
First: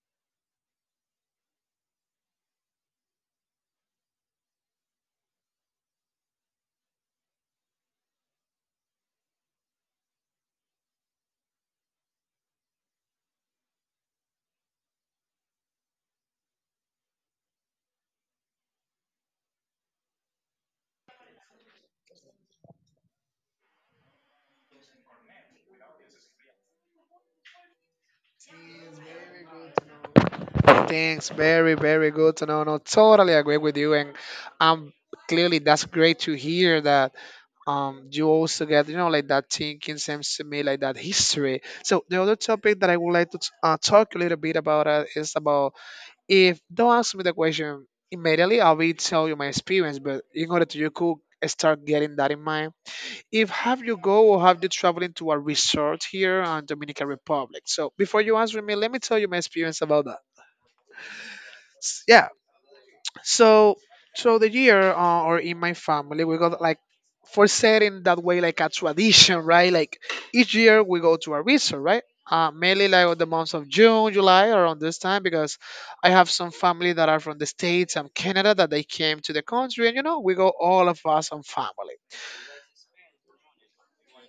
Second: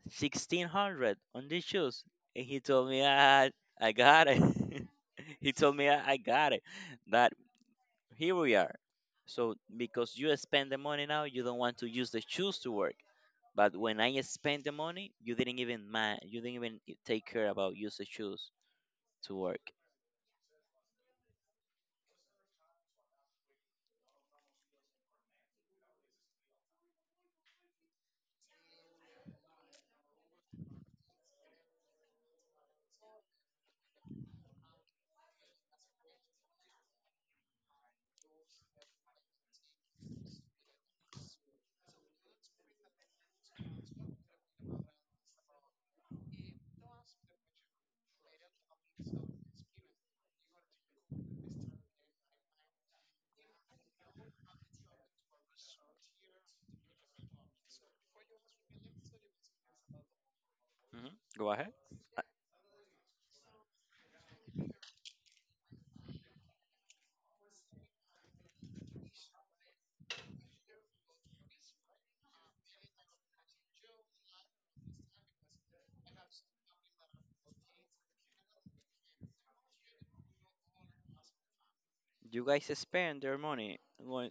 Speaker 2: 1600 on these shoes." And he told me, "I got it." He told me, I got it." That, here we are. So because you spend the money now, you don't want to use the shoes to work. But when I spend the money, you didn't even mind. You didn't even take care about use the shoes to work.
Speaker 1: Thanks. Very, very good to know. No, totally agree with you and um clearly that's great to hear that you also get, you know, like that thinking seems to me like that history. So the other topic that I would like to talk a little bit about is about, if don't ask me the question immediately I will tell you my experience, but in order to you could start getting that in mind, if have you go or have you traveling to a resort here on Dominican Republic. So before you answer me, let me tell you my experience about that.
Speaker 2: Hmm. Go ahead. Uh,
Speaker 1: Yeah, so, so the year or in my family, we got like, for setting that way, like a tradition, right? Like each year we go to a resort, right? Mainly like on the months of June, July, around this time, because I have some family that are from the states and Canada that they came to the country, and you know we go all of us on family.
Speaker 2: You guys spend their money.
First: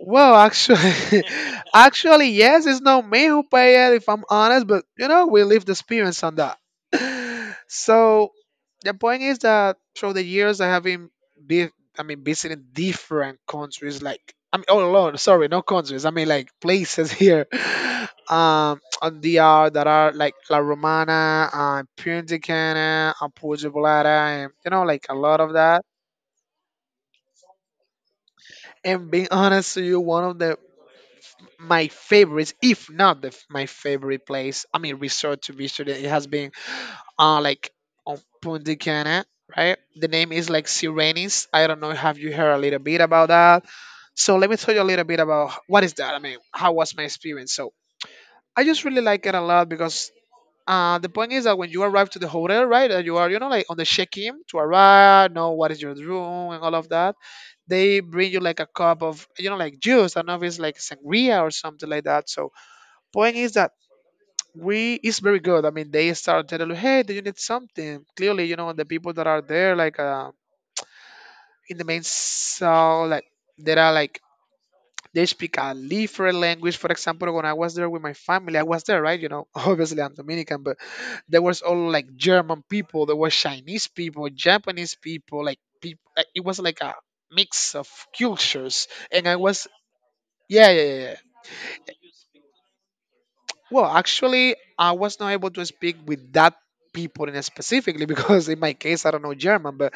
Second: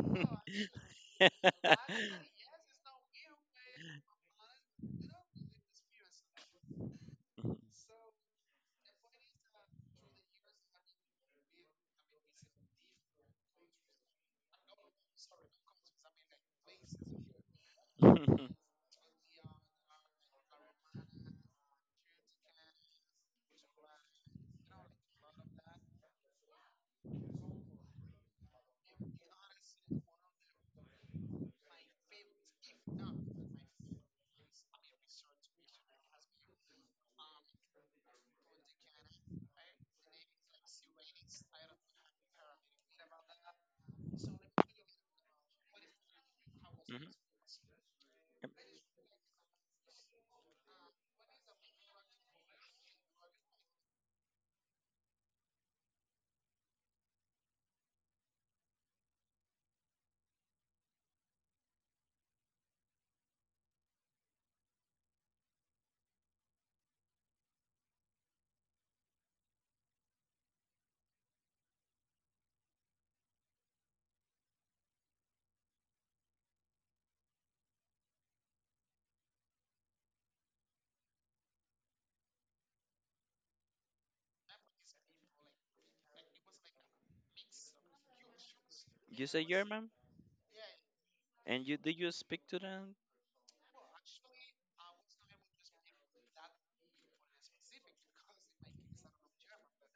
Speaker 1: Well, actually, actually, yes, it's not me who pay it, if I'm honest, but you know, we live the experience on that. So the point is that through the years, I have been, be, I mean, visiting different countries, like I mean, oh Lord, sorry, no countries, I mean like places here, on DR that are like La Romana, Pyrenticana, Apuja and you know, like a lot of that. And being honest to you, one of the my favorites, if not my favorite place, I mean, resort to visit, it has been like on Punta Cana, right? The name is like Sirenis. I don't know. Have you heard a little bit about that? So let me tell you a little bit about what is that. I mean, how was my
Speaker 2: hmm
Speaker 1: experience? So I just really like it a lot because. The point is that when you arrive to the hotel, right, that you are, you know, like on the check-in to arrive, know what is your room and all of that, they bring you like a cup of, you know, like juice, I don't know if it's like sangria or something like that. So point is that we is very good. I mean, they start telling you, "Hey, do you need something?" Clearly, you know the people that are there, like in the main cell, like there are like they speak a different language. For example, when I was there with my family, I was there, right? You know, obviously I'm Dominican, but there was all like German people, there was Chinese people, Japanese people. Like, it was like a mix of cultures, and
Speaker 2: You
Speaker 1: I
Speaker 2: say
Speaker 1: was
Speaker 2: German,
Speaker 1: yeah, yeah, yeah, yeah.
Speaker 2: and you do you speak to them?
Speaker 1: Well, actually, I was not able to speak with that people in specifically because in my case I don't know German, but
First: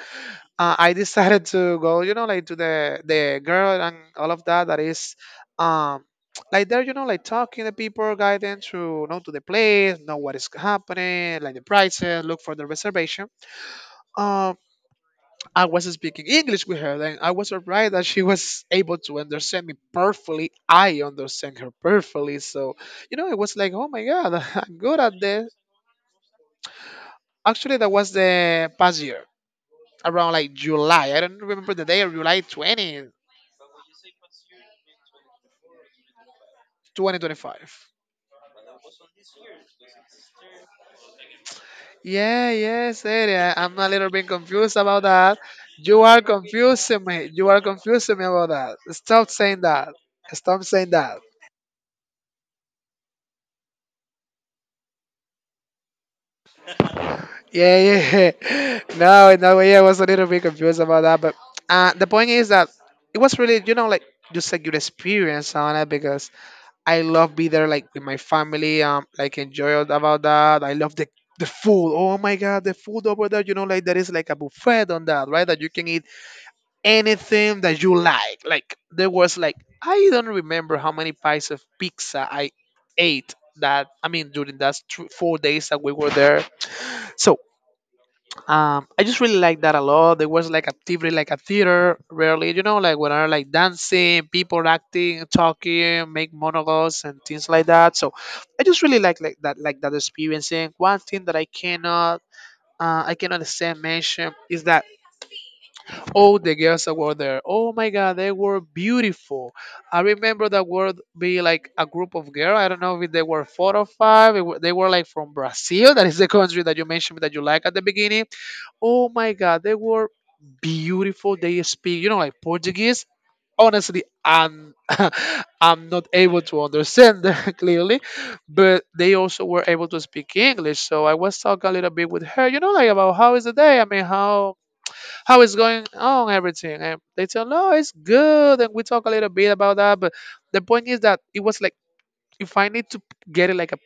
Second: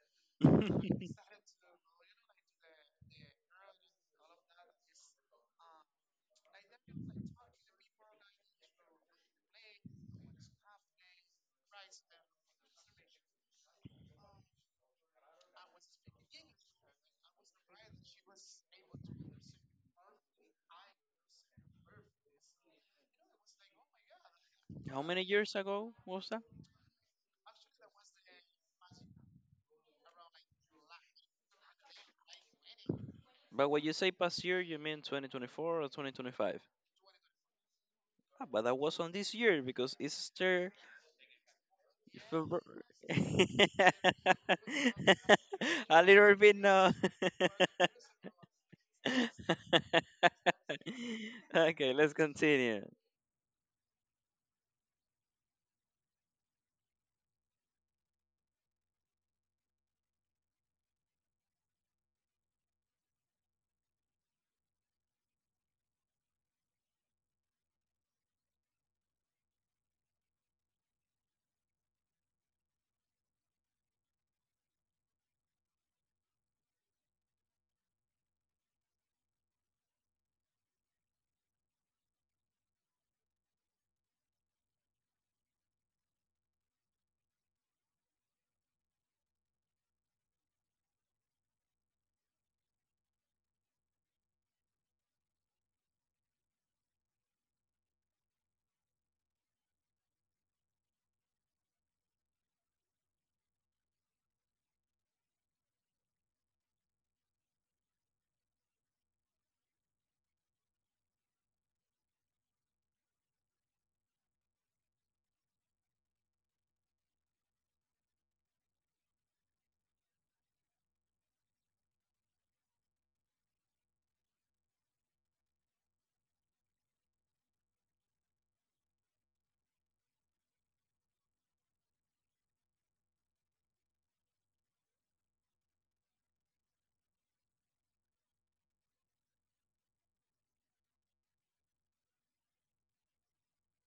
Speaker 1: I decided to go, you know, like to the girl and all of that that is, um, like there, you know, like talking to people, guiding to know to the place, know what is happening, like the prices, look for the reservation. Um, I was speaking English with her, and I was surprised that she was able to understand me perfectly. I understand her perfectly. So, you know, it was like, oh my God, I'm good
Speaker 2: How
Speaker 1: at
Speaker 2: many
Speaker 1: this.
Speaker 2: years ago was that?
Speaker 1: Actually, that was the past year, around like July. I don't remember the day, July 20th,
Speaker 2: But when you say past year, you mean 2024 or 2025?
Speaker 1: 20, 2025.
Speaker 2: Ah, but that was on this year because it's still
Speaker 1: Yeah,
Speaker 2: February.
Speaker 1: yes, yeah, I'm a little bit confused about that.
Speaker 2: A
Speaker 1: You are
Speaker 2: little bit now.
Speaker 1: confusing me. You are confusing me about that. Stop saying that. Stop saying that.
Speaker 2: Okay, let's continue.
Speaker 1: Yeah, yeah. No, no, yeah, I was a little bit confused about that, but the point is that it was really, like just a good experience on it because I love be there like with my family, like enjoy all about that. I love the food. Oh my God, the food over there, like there is like a buffet on that, right? That you can eat anything that you like. Like there was like I don't remember how many pies of pizza I ate that I mean during that 4 days that we were there. So I just really like that a lot. There was like activity, like a theater, rarely, like when I like dancing, people acting, talking, make monologues and things like that. So I just really like that, like that experiencing. One thing that I cannot stand mention is that all the girls that were there, oh my god, they were beautiful. I remember that were be like a group of girls. I don't know if they were four or five. They were like from Brazil, that is the country that you mentioned that you like at the beginning. Oh my God, they were beautiful. They speak, like Portuguese. Honestly, I'm I'm not able to understand them clearly, but they also were able to speak English. So I was talking a little bit with her, like about how is the day. I mean, how is going on everything, and they tell, no, it's good, and we talk a little bit about that. But the point is that it was like if I need to get it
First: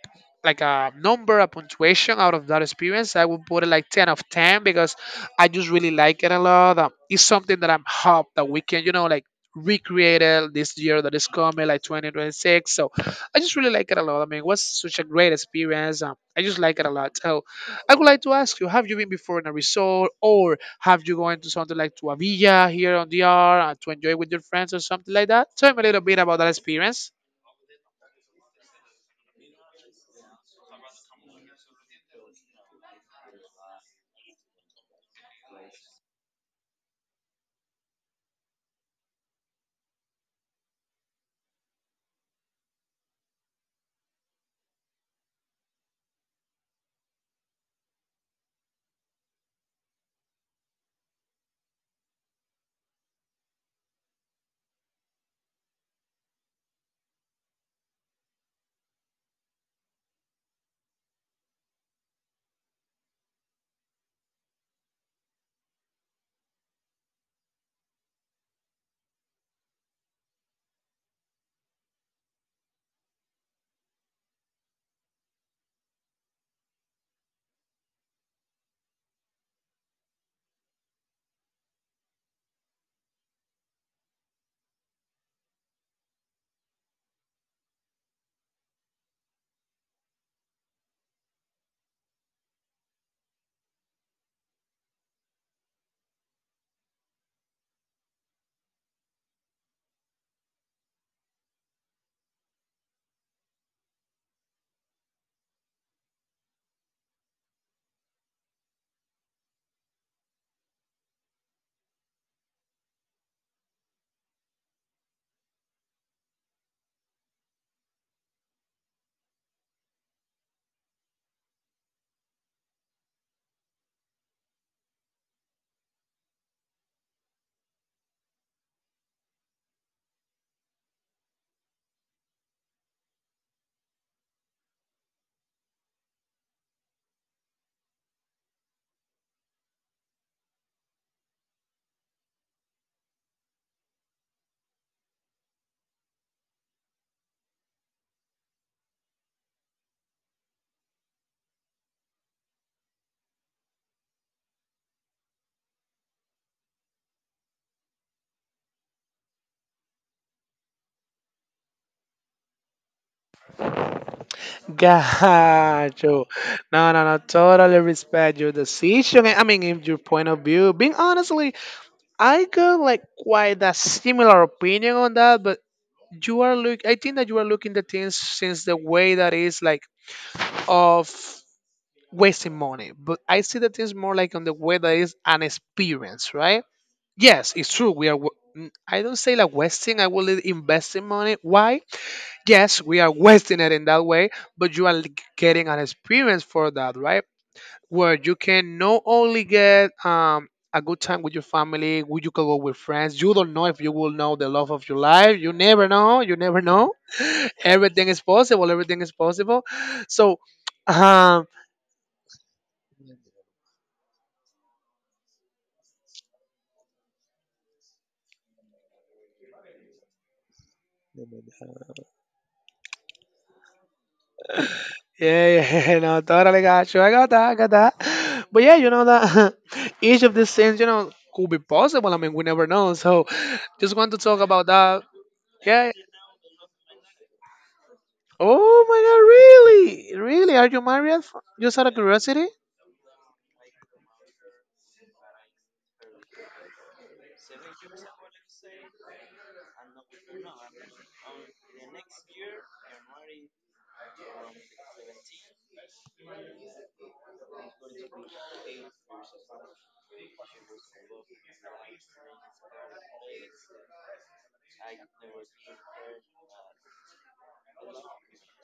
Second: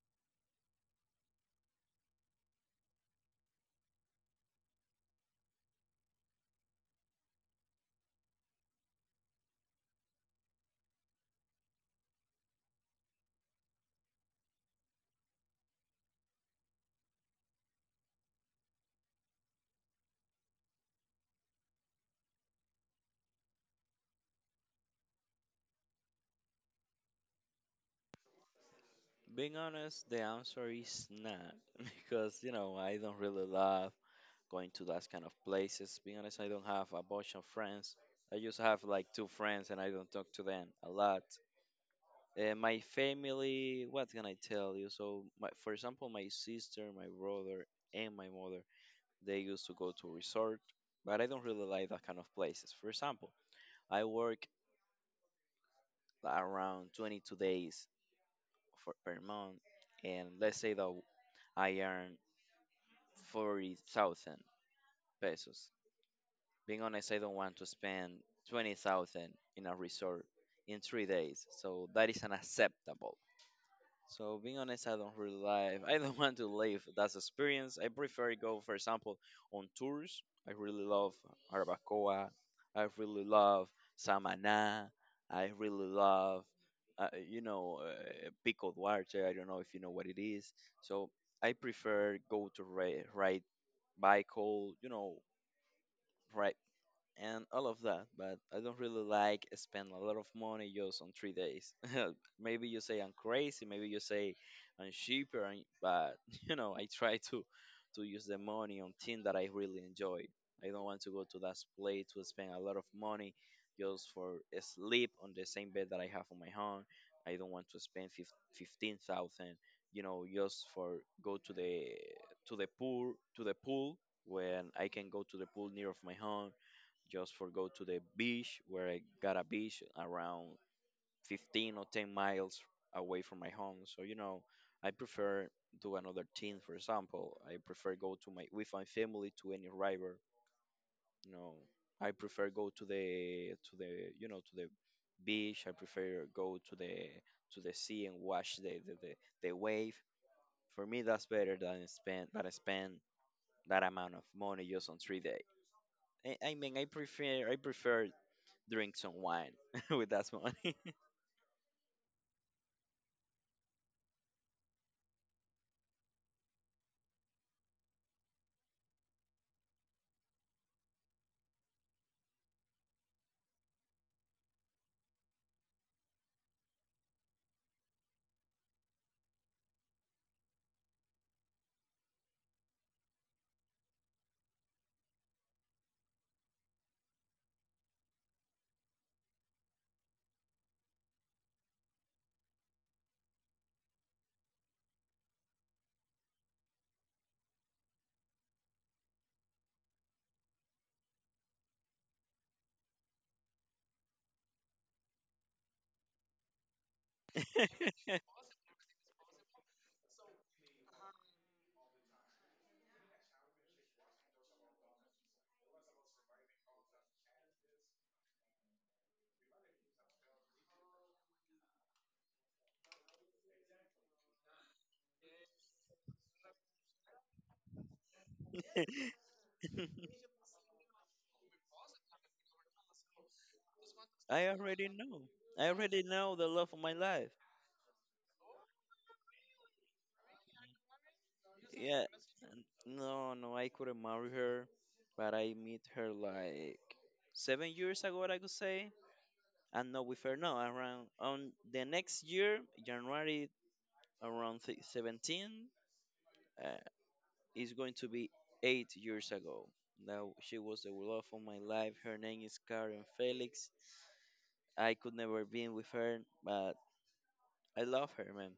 Speaker 1: like a number, a punctuation out of that experience, I would put it like ten of ten because I just really like it a lot. It's something that I'm hope that we can, like recreate it this year that is coming, like 2026. So I just really like it a lot. I mean, it was such a great experience. I just like it a lot. So I would like to ask you: Have you been before in a resort, or have you gone to something like to a villa here on the R to enjoy with your friends or something like that? Tell me a little bit about that experience.
Speaker 2: Being honest, the answer is not, because I don't really love going to those kind of places. Being honest, I don't have a bunch of friends. I just have like two friends, and I don't talk to them a lot. My family, what can I tell you? So, my, for example, my sister, my brother, and my mother, they used to go to resort, but I don't really like that kind of places. For example, I work around 22 days for per month, and let's say that I earn 40,000 pesos. Being honest, I don't want to spend 20,000 in a resort in 3 days, so that is unacceptable. So being honest, I don't really live. I don't want to live that experience. I prefer to go, for example, on tours. I really love Arbacoa. I really love Samaná. I really love, Pico Duarte. I don't know if you know what it is. So I prefer go to ride bicycle, ride and all of that, but I don't really like spend a lot of money just on 3 days. Maybe you say I'm crazy, maybe you say I'm cheaper, but you know I try to use the money on things that I really enjoy. I don't want to go to that place to spend a lot of money just for a sleep on the same bed that I have on my home. I don't want to spend 15,000, just for go to the pool when I can go to the pool near of my home just for go to the beach where I got a beach around 15 or 10 miles away from my home. So I prefer do another thing. For example, I prefer go to my with my family to any river. You know, I prefer go to the beach. I prefer go to the sea and watch the wave. For me, that's better than spend than I spend that amount of money just on 3 days. I mean, I prefer drink some wine with that money.
Speaker 1: Got you. No, no, no. Totally respect your decision. I mean, if your point of view. Being honestly, I got like quite a similar opinion on that, but you are look. I think that you are looking the things since the way that is like of wasting money. But I see the things more like on the way that is an experience, right? Yes, it's true. We are. I don't say like wasting. I will investing money. Why? Yes, we are wasting it in that way, but you are getting an experience for that, right? Where you can not only get a good time with your family, who you can go with friends. You don't know if you will know the love of your life. You never know. You never know. Everything is possible. Everything is possible. So, um, yeah, yeah, no, totally got you. I got that, I got that. But yeah, that each of these things, could be possible. I mean, we never know. So just want to talk
Speaker 2: I
Speaker 1: about
Speaker 2: already
Speaker 1: that.
Speaker 2: know. I
Speaker 1: Yeah.
Speaker 2: already know the love of my life.
Speaker 1: Oh my god, really? Really? Are you married? Just out of
Speaker 2: Yeah,
Speaker 1: curiosity?
Speaker 2: no, no, I couldn't marry her, but I meet her like 7 years ago, I could say. And not with her, no, around on the next year, January around 17, uh, is going to be 8 years ago. Now she was the love of my life. Her name is Karen Felix. I could never be with her, but I love her, man.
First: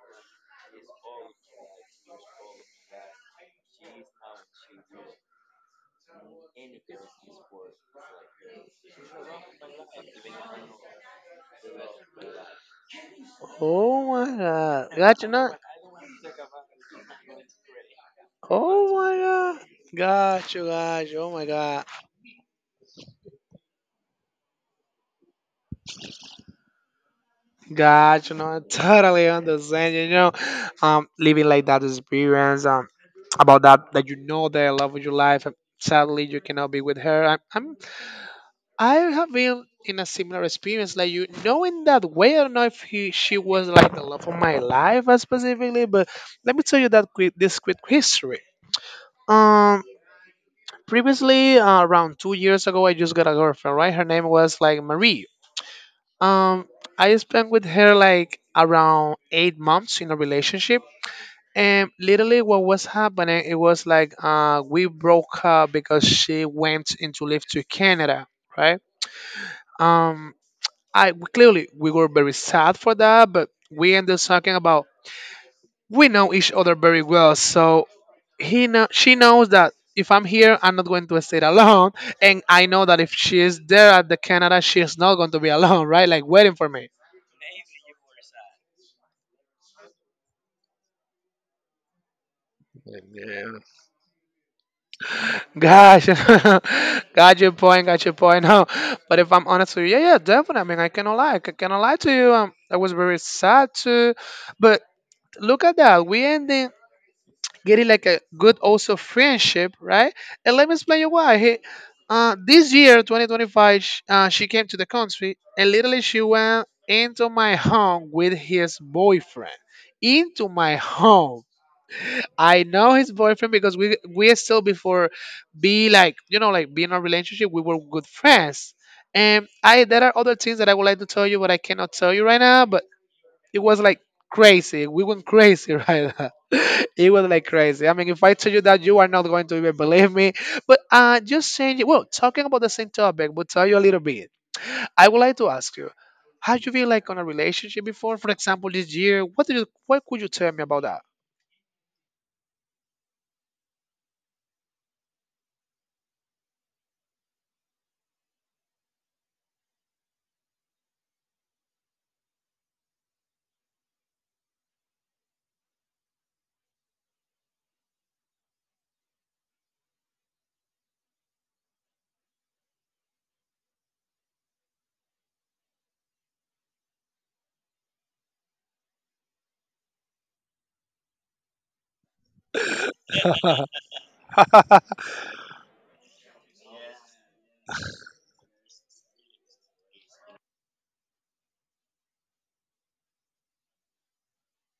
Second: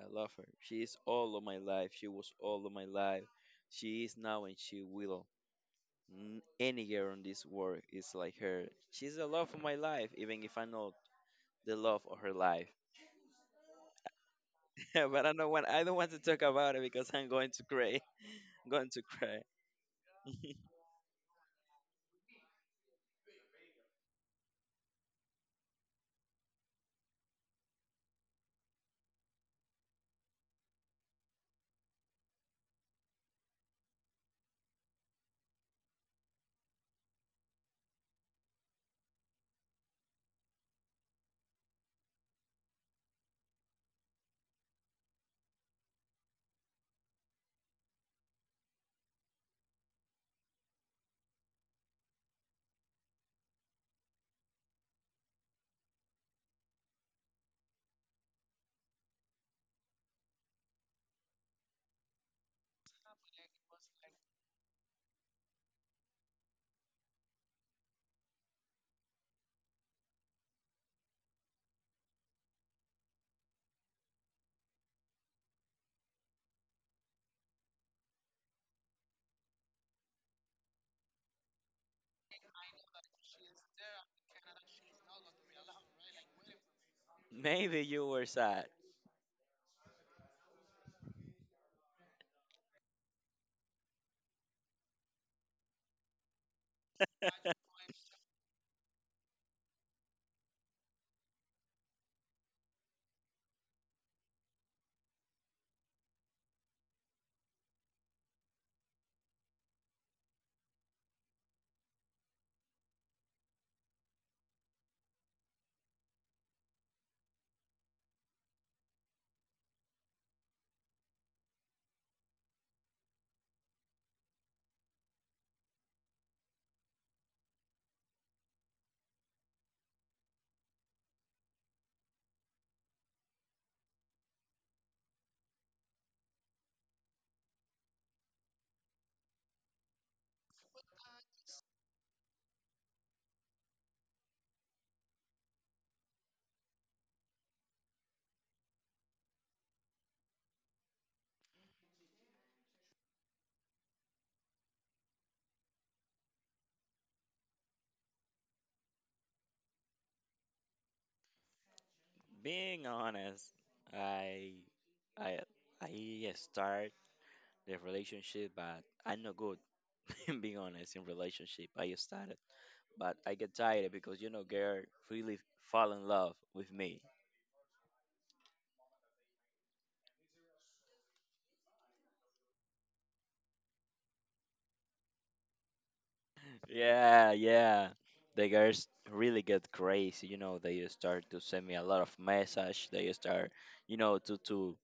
Speaker 2: I love her. She is all of my life. She was all of my life. She is now and she will. Any girl in this world is like her. She's the love of my life, even if I'm not the love of her life.
Speaker 1: Oh my god. Got
Speaker 2: But
Speaker 1: you
Speaker 2: I don't
Speaker 1: not?
Speaker 2: want I don't want to talk about it because I'm going to cry. I'm going
Speaker 1: Oh
Speaker 2: to
Speaker 1: my
Speaker 2: cry.
Speaker 1: god. Got you, got you. Oh my god. Gotcha, no, I totally understand. Living like that experience, about that that the love of your life. And sadly, you cannot be with her. I have been in a similar experience, like you knowing that way. I don't know if she was like the love of my life specifically, but let me tell you that quick, this quick history. Um, Previously, around 2 years ago, I just got a girlfriend. Right, her name was like Marie. Um, I spent with her like around 8 months in a relationship. And literally, what was happening, it was like we broke up because she went into live to Canada, right? Um, I clearly we were very sad for that, but we ended up talking about we know each other very well, so he know she knows that if I'm here, I'm not going to stay alone, and I know that if she is there at the Canada, she is not going to be alone, right? Like waiting for me.
Speaker 2: Maybe you were sad.
Speaker 1: Yeah. Gosh, got your point, got your point. No, but if I'm honest with you, yeah, yeah, definitely. I mean, I cannot lie to you. I was very sad too, but look at that. We ending getting like a good also friendship, right? And let me explain you why. This year, 2025, she came to the country and literally she went into my home with his boyfriend. Into my home I know his boyfriend because we still before be like like being in a relationship we were good friends, and I there are other things that I would like to tell you but I cannot tell you right now, but it was like crazy, we went crazy right now. It was like crazy. I mean, if I tell you that, you are not going to even believe me. But just saying, well, talking about the same topic, but tell you a little bit. I would like to ask you, how you feel like on a relationship before, for example this year, what did you, what could you tell me about that?
Speaker 2: Being honest, I I I start the relationship, but I'm not good. Being honest, in relationship, I started. But I get tired because you know girl really fall in love with me. Yeah, yeah. The girls really get crazy, they start to send me a lot of message. They start, you know, to to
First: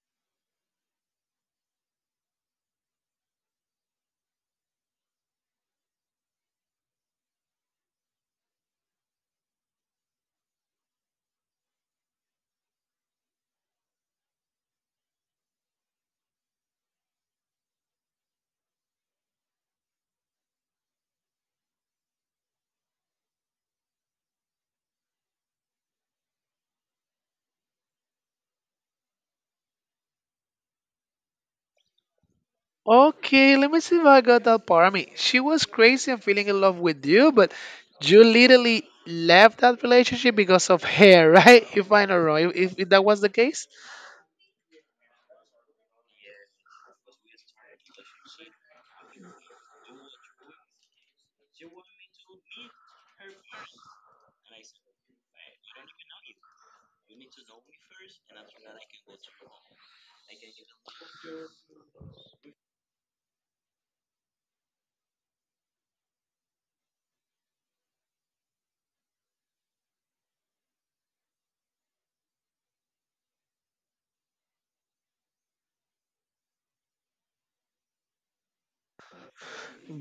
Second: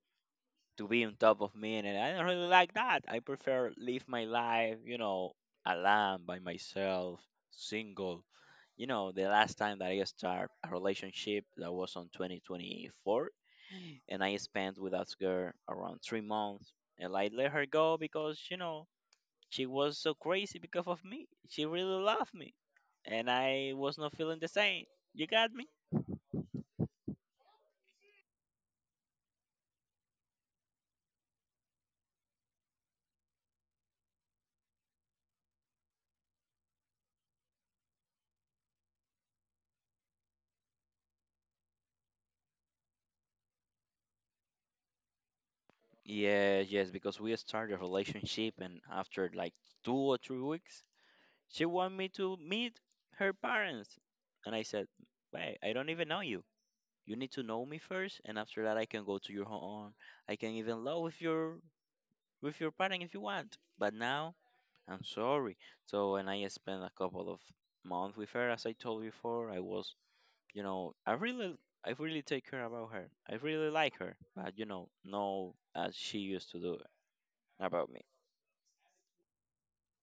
Speaker 2: to be on top of me, and I don't really like that. I prefer live my life, alone by myself, single. The last time that I start a relationship, that was on 2024, and I spent with that girl around 3 months, and I let her go because she was so crazy because of me. She really loved me, and I was not feeling the same. You got me?
Speaker 1: Okay, let me see if I got that part. I mean, she was crazy and feeling in love with you, but you literally left that relationship because of her, right? If I know wrong, if, that was the case.
Speaker 2: Yeah, yes, because we started a relationship, and after like 2 or 3 weeks, she wanted me to meet her parents. And I said, "Wait, I don't even know you. You need to know me first, and after that, I can go to your home. I can even love with your parent if you want. But now, I'm sorry." So, and I spent a couple of months with her, as I told you before. You know, I really, I really take care about her. I really like her, but no as she used to do about me.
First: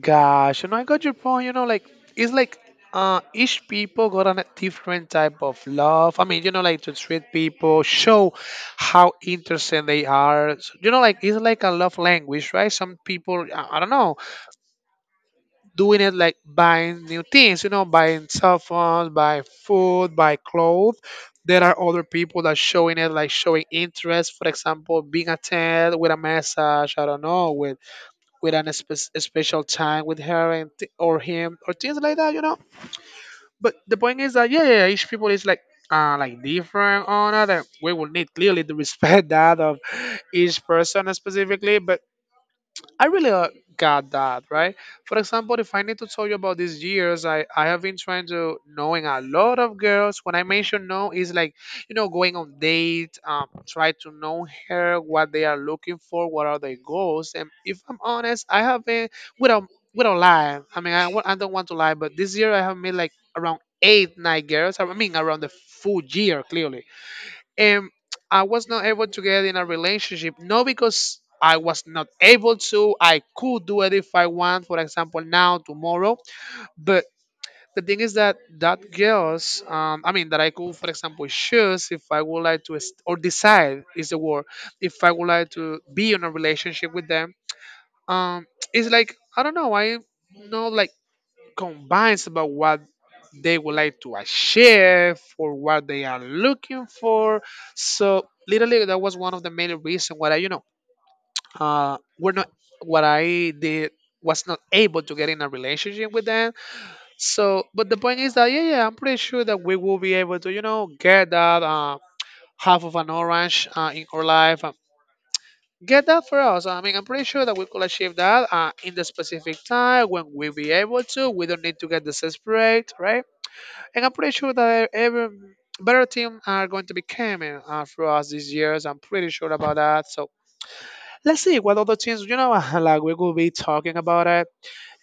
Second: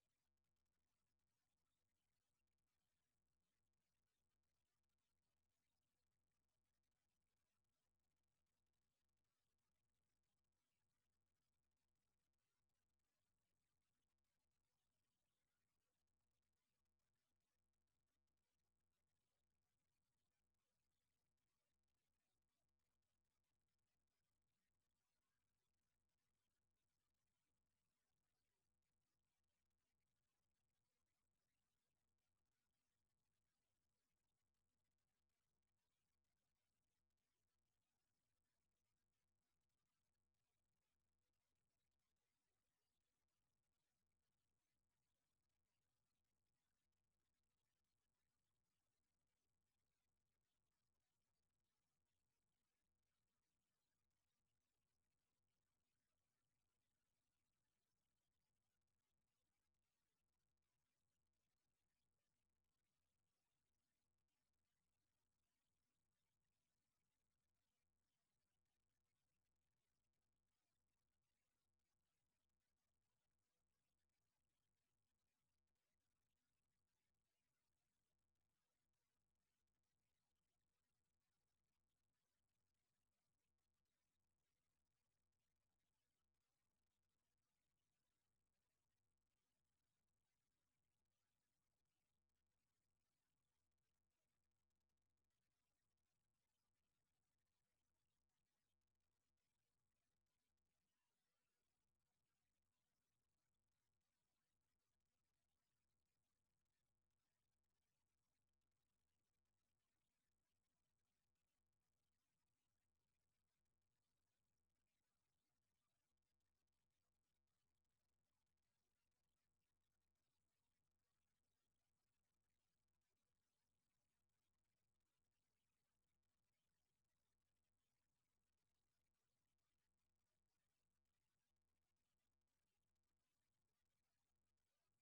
Speaker 1: Gosh, you know, I got your point. You know, like it's like each people got a different type of love. I mean, you know, like to treat people, show how interesting they are. So, you know, like it's like a love language, right? Some people, I don't know, doing it like buying new things, you know, buying cell phones, buy food, buy clothes. There are other people that showing it like showing interest, for example, being attended with a message, I don't know, with an a special time with her and or him or things like that, you know. But the point is that yeah, yeah, each people is like different on that. We will need clearly to respect that of each person specifically, but I really got that, right? For example, if I need to tell you about these years, I have been trying to knowing a lot of girls. When I mention no, is like, you know, going on date, try to know her, what they are looking for, what are their goals. And if I'm honest, I have been, without, without lie, I don't want to lie, but this year I have met like around eight, nine girls. I mean, around the full year, clearly, and I was not able to get in a relationship. Not because I was not able to. I could do it if I want. For example, now, tomorrow. But the thing is that girls, I mean, that I could, for example, choose if I would like to, or decide is the word, if I would like to be in a relationship with them. Um, it's like I don't know. I know like combines about what they would like to achieve or what they are looking for. So literally, that was one of the main reasons why I, you know, we're not what I did was not able to get in a relationship with them. So, but the point is that yeah, yeah, I'm pretty sure that we will be able to, you know, get that half of an orange in our life. Get that for us. I mean, I'm pretty sure that we could achieve that in the specific time when we be able to. We don't need to get desperate, right? And I'm pretty sure that every better team are going to be coming throughout these years. I'm pretty sure about that. So let's see what other teams, like we could be talking about it.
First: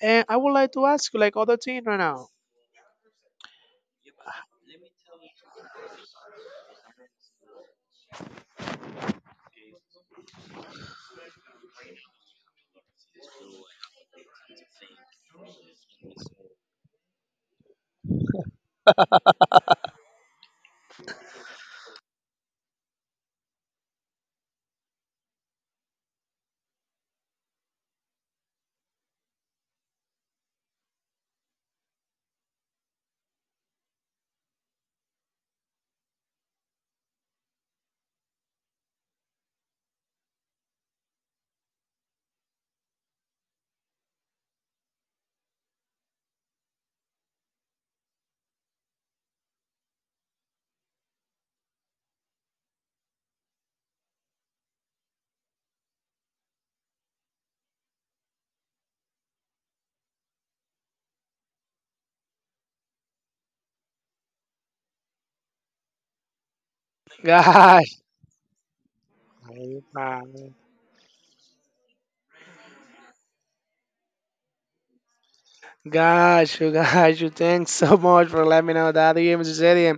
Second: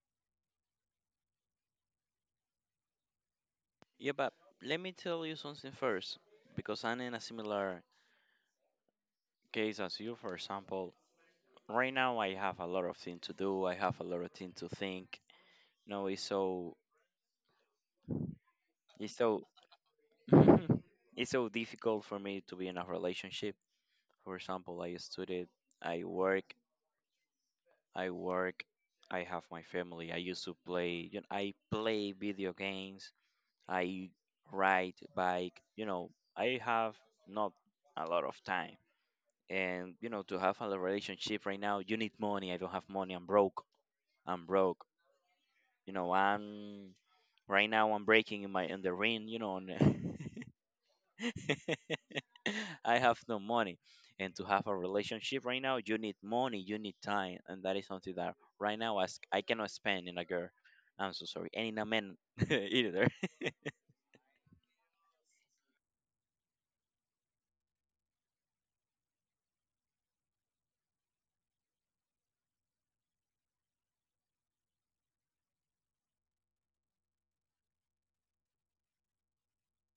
Speaker 1: And I would like to ask you, like, other team right now.
Speaker 2: Yeah, but let me tell you something first, because I'm in a similar case as you. For example, right now I have a lot of things to do. I have a lot of things to think. You know, it's so, it's so difficult for me to be in a relationship. For example, I studied, I work, I work, I have my family. I used to play, I play video games. I ride bike. I have not a lot of time, and to have a relationship right now, you need money. I don't have money. I'm broke. I'm broke. I'm right now. I'm breaking in my in the ring. And I have no money. And to have a relationship right now, you need money. You need time, and that is something that right now I cannot spend in a girl. I'm so sorry, and in a man either.
Speaker 1: Gosh, man. Gosh, you guys, you thanks so much for letting me know that the game is ready.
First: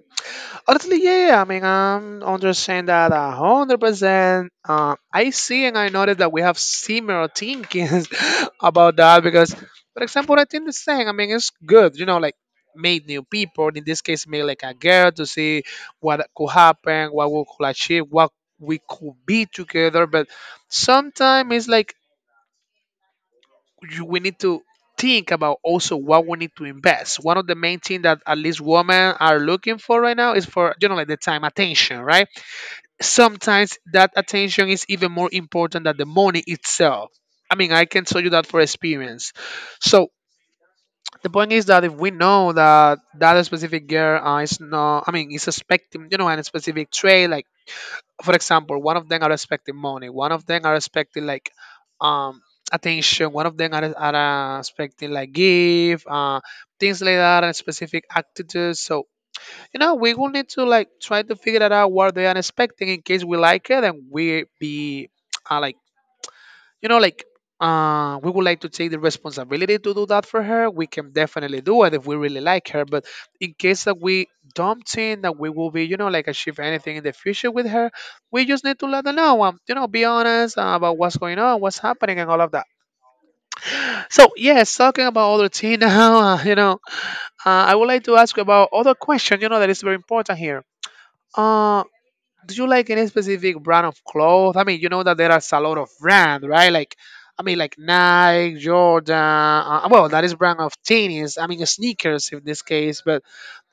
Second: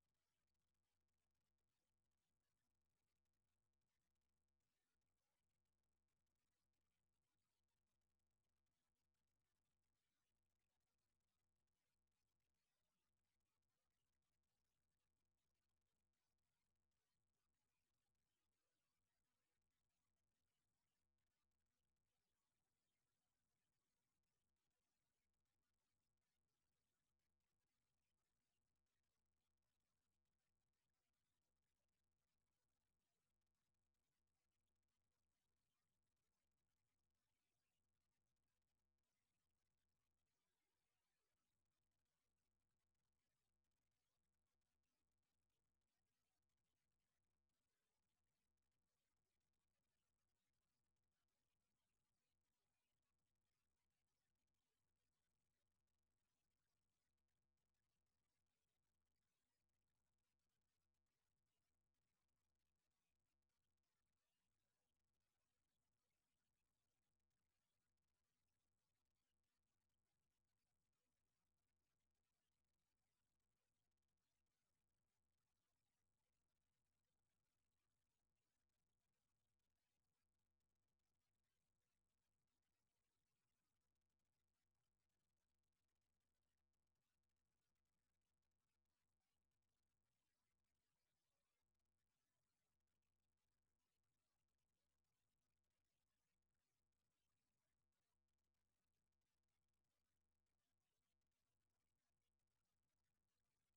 Speaker 1: Honestly, yeah. I mean, I'm understand that 100%. I see and I notice that we have similar thinkings about that because, for example, I think the same. I mean, it's good, you know, like meet new people. In this case, meet like a girl to see what could happen, what we could achieve, what we could be together. But sometimes it's like you, we need to think about also what we need to invest. One of the main things that at least women are looking for right now is for you know like the time attention, right? Sometimes that attention is even more important than the money itself. I mean, I can tell you that for experience. So the point is that if we know that that specific girl is not, I mean, is expecting, you know, a specific trait like for example, one of them are expecting money, one of them are expecting like um attention, one of them are, are expecting like gift, things like that, and specific attitudes. So you know, we will need to like try to figure that out what they are expecting in case we like it and we be like you know, like we would like to take the responsibility to do that for her. We can definitely do it if we really like her. But in case that we don't think that we will be, you know, like achieve anything in the future with her, we just need to let her know, you know, be honest about what's going on, what's happening, and all of that. So yes, talking about other teen now, I would like to ask you about other question, you know, that is very important here. Uh, do you like any specific brand of clothes? I mean, you know that there are a lot of brand, right? Like, I mean, like Nike, Jordan. Well, that is brand of tennis. I mean, sneakers in this case. But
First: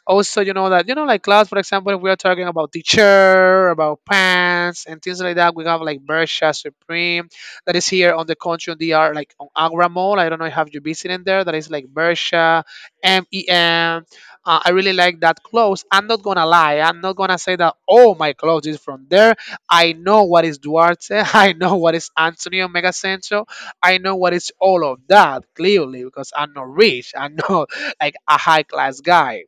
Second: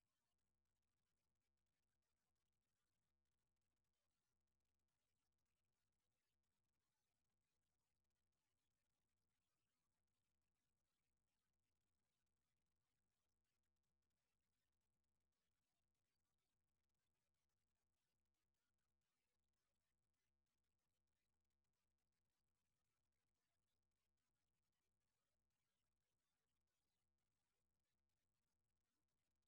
Speaker 1: also you know that you know like class for example if we are talking about the chair about pants and things like that we have like Bershka Supreme that is here on the country on DR like on Agra Mall, I don't know if have you visited there, that is like Bershka MEM. I really like that clothes. I'm not gonna lie. I'm not gonna say that oh my clothes is from there. I know what is Duarte I know what is Antonio Megacentro. I know what is all of that clearly because I'm not rich. I'm not like a high class guy,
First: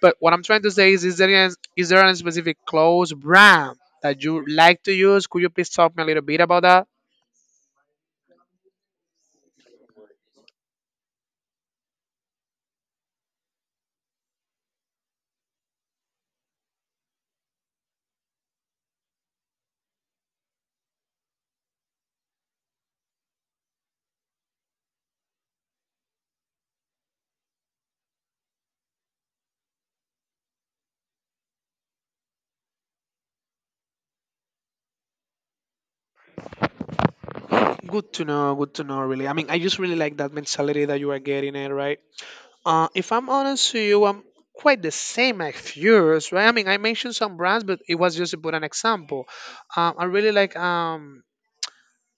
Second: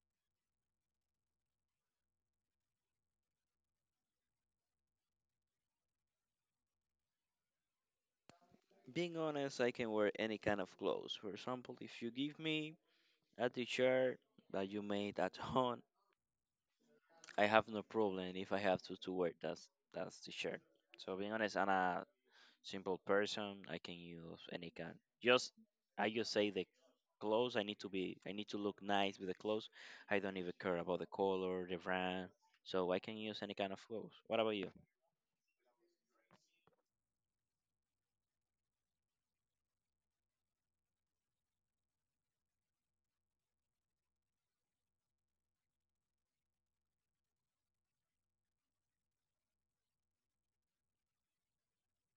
Speaker 1: but what I'm trying to say is, is there any specific clothes brand that you like to use? Could you please talk me a little bit about that?
Speaker 2: Being honest, I can wear any kind of clothes. For example, if you give me a t-shirt that you made at home. I have no problem if I have to wear that t-shirt. So being honest, I'm a simple person. I can use any kind. Just I just say the clothes. I need to be. I need to look nice with the clothes. I don't even care about the color, the brand. So I can use any kind of clothes. What about you?
Speaker 1: Good to know. Good to know. Really, I mean, I just really like that mentality that you are getting it right. If I'm honest with you, I'm quite the same as yours, right? I mean, I mentioned some brands, but it was just to put an example. I really like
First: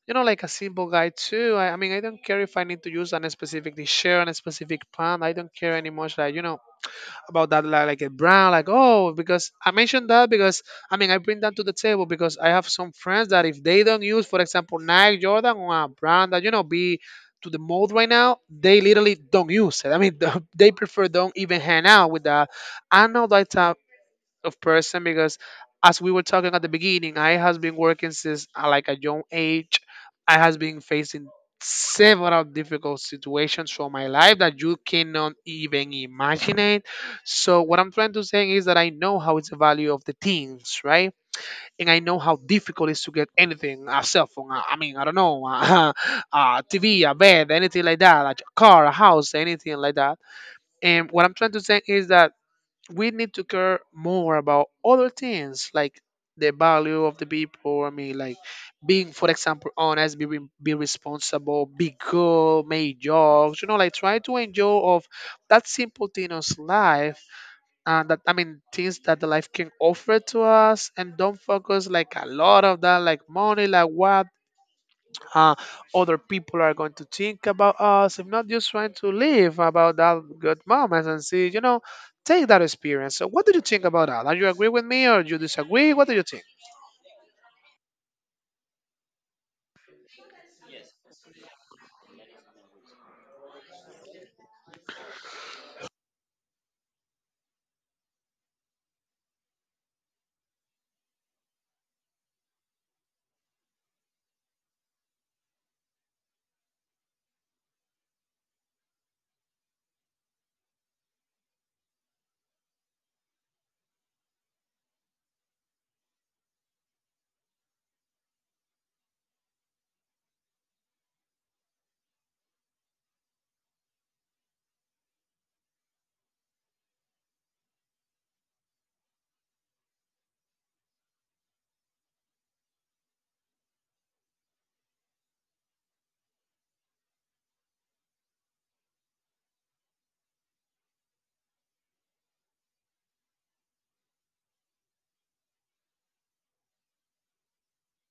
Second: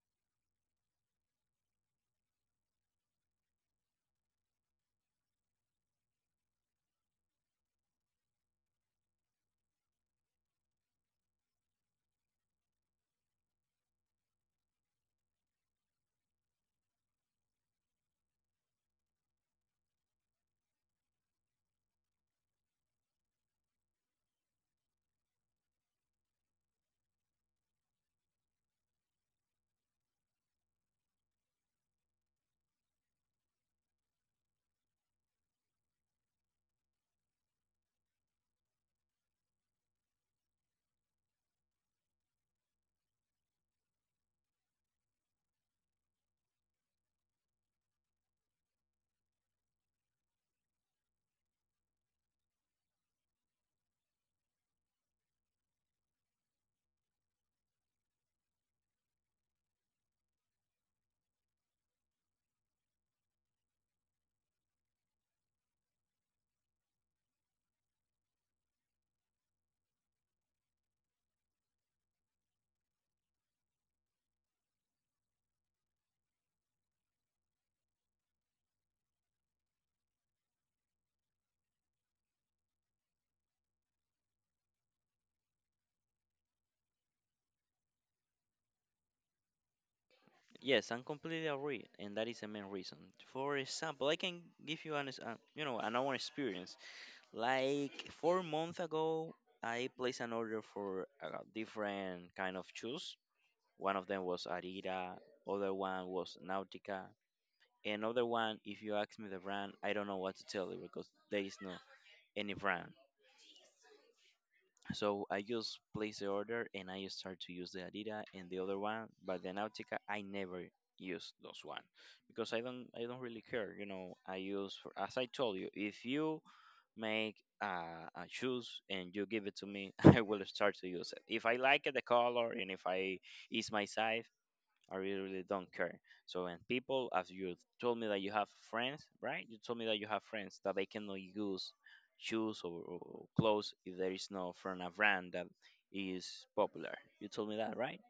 Speaker 1: You know, like a simple guy too. I mean, I don't care if I need to use a specific t-shirt, a specific pant. I don't care anymore. Like, you know, about that like a brand like oh because I mentioned that because I mean I bring that to the table because I have some friends that if they don't use for example Nike Jordan or a brand that you know be to the mode right now, they literally don't use it. I mean they prefer don't even hang out with that. I know that type, of person because as we were talking at the beginning, I has been working since like a young age. I has been facing several difficult situations for my life that you cannot even imagine it. So what I'm trying to say is that I know how it's the value of the things, right? And I know how difficult it is to get anything, a cell phone, I mean I don't know, a tv, a bed, anything like that, like a car, a house, anything like that. And what I'm trying to say is that we need to care more about other things like the value of the people. I mean, like being, for example, honest, be, be responsible, be good, make jobs. You know, like try to enjoy of that simple thing of life. And that I mean, things that the life can offer to us, and don't focus like a lot of that, like money, like what uh, other people are going to think about us. If not, just trying to live about that good moments and see, you know, take that experience. So, what do you think about that? Are you agree with me or you disagree? What do you think?
Speaker 2: Yes, I'm completely agree, and that is the main reason. For example, I can give you an, ex- you know, an own experience. Like 4 months ago, I placed an order for a different kind of shoes. One of them was Arira, other one was Nautica, another one. If you ask me the brand, I don't know what to tell you because there is no any brand. So I just place the order and I start to use the Arira and the other one, but the Nautica I never use those one because I don't really care. I use for, as I told you, if you make uh, a shoes and you give it to me, I will start to use it. If I like it, the color, and if I is my size, I really, really don't care. So, and people, as you told me that you have friends, right? You told me that you have friends that they cannot use shoes or clothes if there is no from a brand that is popular. You told me that, right?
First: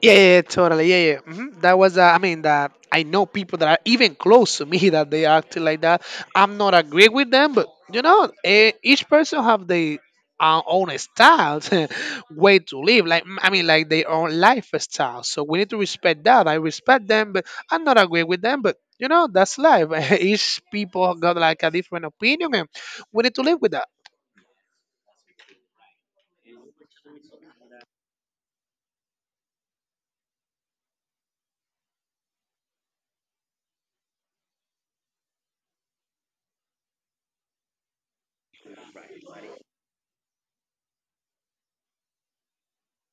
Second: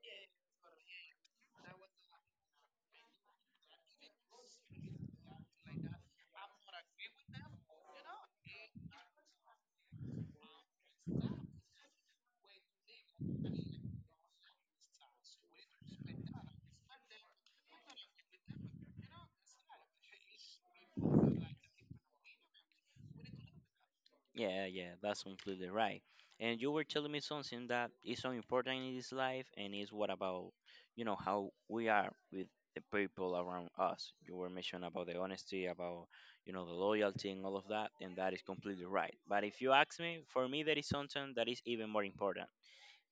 Speaker 1: Yeah, yeah, yeah, totally. Yeah, yeah. That was, I mean, that I know people that are even close to me that they act like that. I'm not agree with them, but you know, eh, each person have their own style, way to live. Like, I mean, like their own lifestyle. So we need to respect that. I respect them, but I'm not agree with them, but. You know that's life. Each people got like a different opinion, and we need to live with that.
Speaker 2: Yeah, yeah, that's completely right. And you were telling me something that is so important in this life, and is what about, how we are with the people around us. You were mentioning about the honesty, about, the loyalty and all of that, and that is completely right. But if you ask me, for me, there is something that is even more important,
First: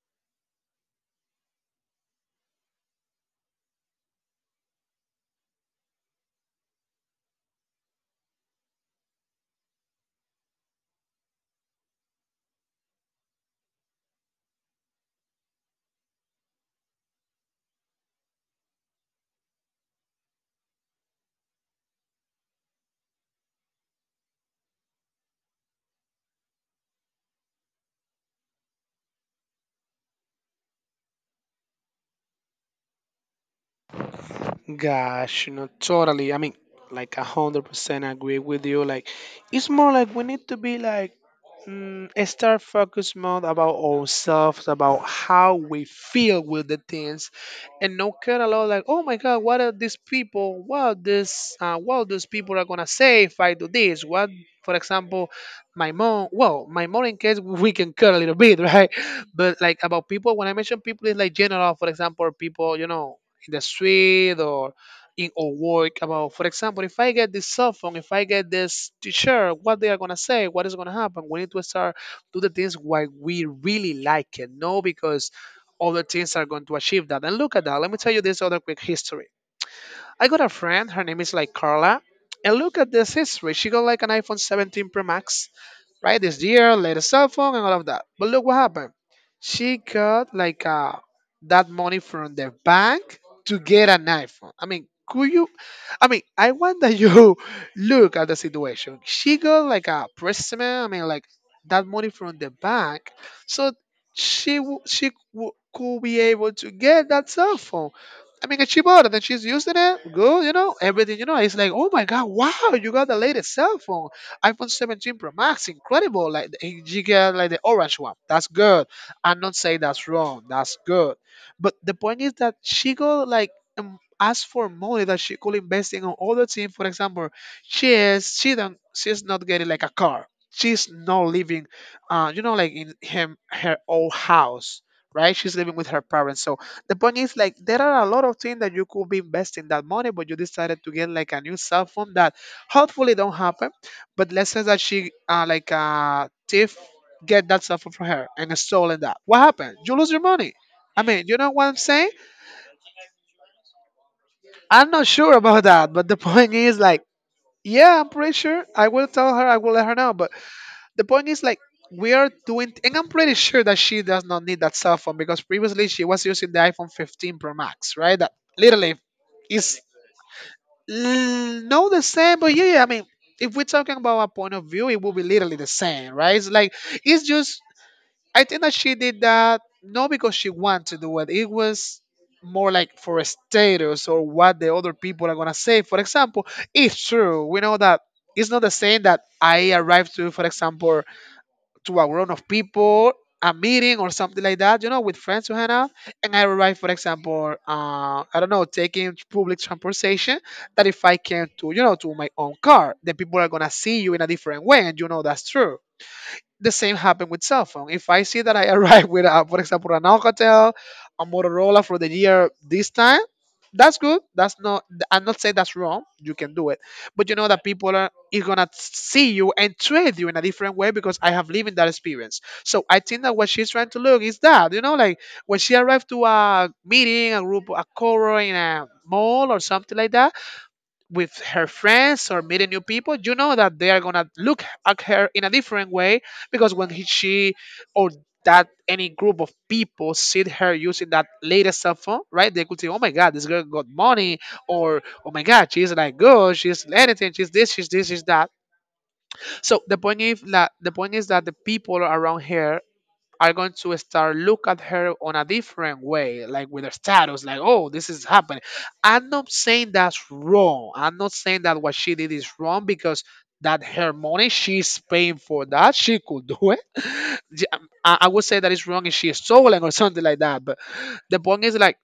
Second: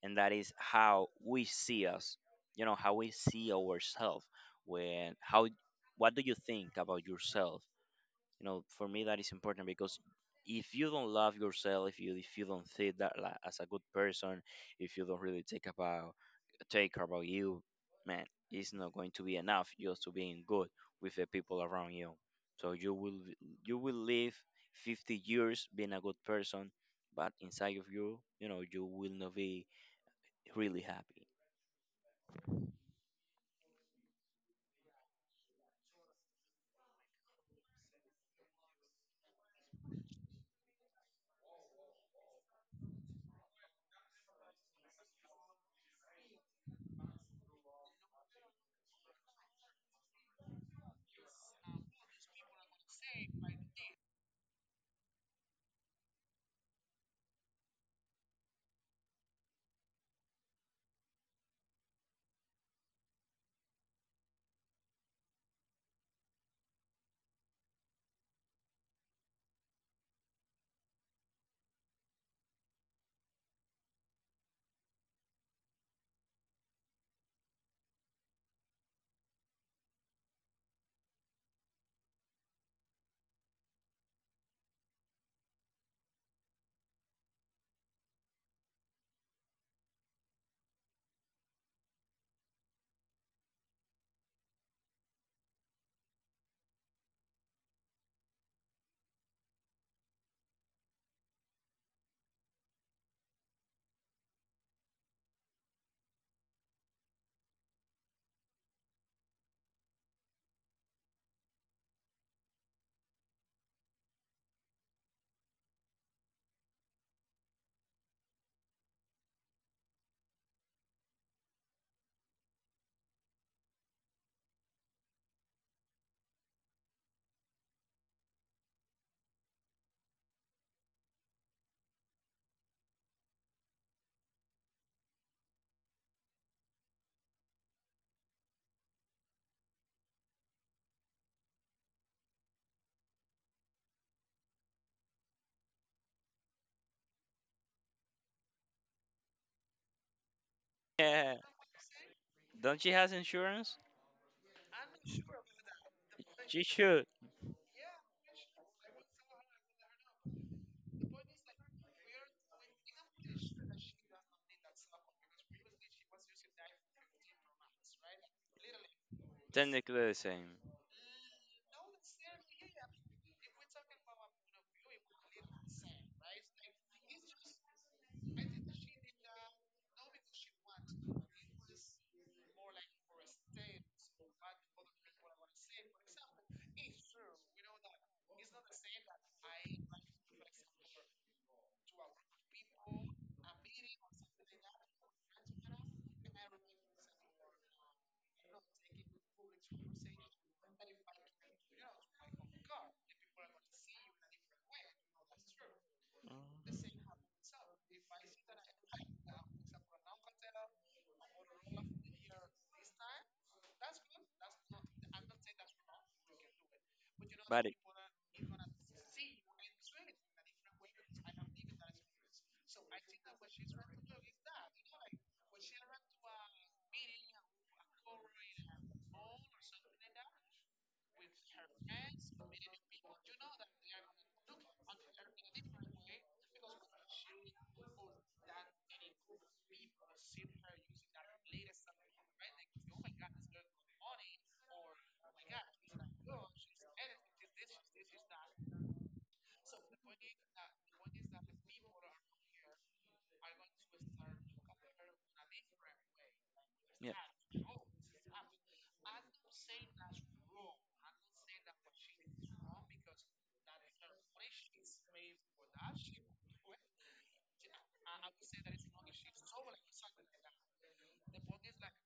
Speaker 2: and that is how we see us, how we see ourselves. When, how, what do you think about yourself? For me that is important because if you don't love yourself, if you don't see that, like, as a good person, if you don't really take care about you, man, it's not going to be enough just to being good with the people around you. So you will live 50 years being a good person, but inside of you, you know you will not be really happy.
Speaker 1: Gosh, no, totally. I mean, like 100% agree with you. Like, it's more like we need to be like start focus mode about ourselves, about how we feel with the things, and no care a lot. Like, oh my God, what are these people? What this? What these people are gonna say if I do this? What, for example, my mom. Well, my mom in case we can care a little bit, right? But like about people, when I mention people, it's like general. For example, people you know in the street or in our work about, for example, if I get this cell phone, if I get this t-shirt, what they are gonna say, what is gonna happen. We need to start do the things why we really like it, no because other things are going to achieve that. And look at that. Let me tell you this other quick history. I got a friend, her name is like Carla. And look at this history. She got like an iPhone 17 Pro Max, right? This year, later cell phone and all of that. But look what happened. She got like that money from the bank to get an iPhone. I mean, could you? I mean, I want that you look at the situation. She got like a present. I mean, like that money from the bank, so could be able to get that cell phone. I mean, and she bought it and she's using it. Good, you know, everything, you know. It's like, oh my God, wow, you got the latest cell phone iPhone 17 Pro Max, incredible. Like the 8 giga, like the orange one. That's good. I'm not saying that's wrong. That's good. But the point is that she got like asked for money that she could invest in on other team. For example, she is she don't she's not getting like a car. She's not living, you know, like in him her old house, right? She's living with her parents. So the point is like there are a lot of things that you could be investing that money, but you decided to get like a new cell phone that hopefully don't happen, but let's say that she like thief get that stuff from her and stolen that. What happened? You lose your money. I mean,
Speaker 2: Yeah,
Speaker 1: you know what I'm saying.
Speaker 2: don't she has insurance?
Speaker 1: I'm not sure about that, but the point
Speaker 2: She
Speaker 1: is like,
Speaker 2: should.
Speaker 1: yeah, I'm pretty sure I will tell her, I will let her know. But the point is like, we are doing, and I'm pretty sure that she does not need that cell phone because previously she was using the iPhone 15 Pro Max, right? That literally is
Speaker 2: Technically the same.
Speaker 1: No, the same, but yeah, yeah, I mean, if we're talking about a point of view, it will be literally the same, right? It's like, it's just, I think that she did that not because she wanted to do it. It was more like for a status or what the other people are gonna say. For example, it's true, we know that it's not the same that I arrived to, for example, to a group of people, a meeting or something like that, you know, with friends to hang out. And I arrive, for example, I don't know, taking public transportation, that if I came to, you know, to my own car, then people are going to see you in a different way. And you know, that's true, the same happened with cell phone. If I see that I arrive with a, for example, an Alcatel, a Motorola for the year this time, that's good. That's not. I'm not saying that's wrong. You can do it, but you know that people are is gonna see you and treat you in a different way because I have lived in that experience. So I think that what she's trying to look is that, you know, like when she arrived to a meeting, a group, a core in a mall or something like that with her friends or meeting new people, you know that they are gonna look at her in a different way because when he, she or that any group of people see her using that latest cell phone, right? They could say, "Oh my God, this girl got money," or "Oh my God, she's like good, she's anything, she's this, she's this, she's that." So the point is that the people around her are going to start look at her on a different way, like with her status, like, oh, this is happening. I'm not saying that's wrong. I'm not saying that what she did is wrong because that her money, she's paying for that. She could do it. J- I would say that it's wrong if she is stolen or something like that. But the point is like,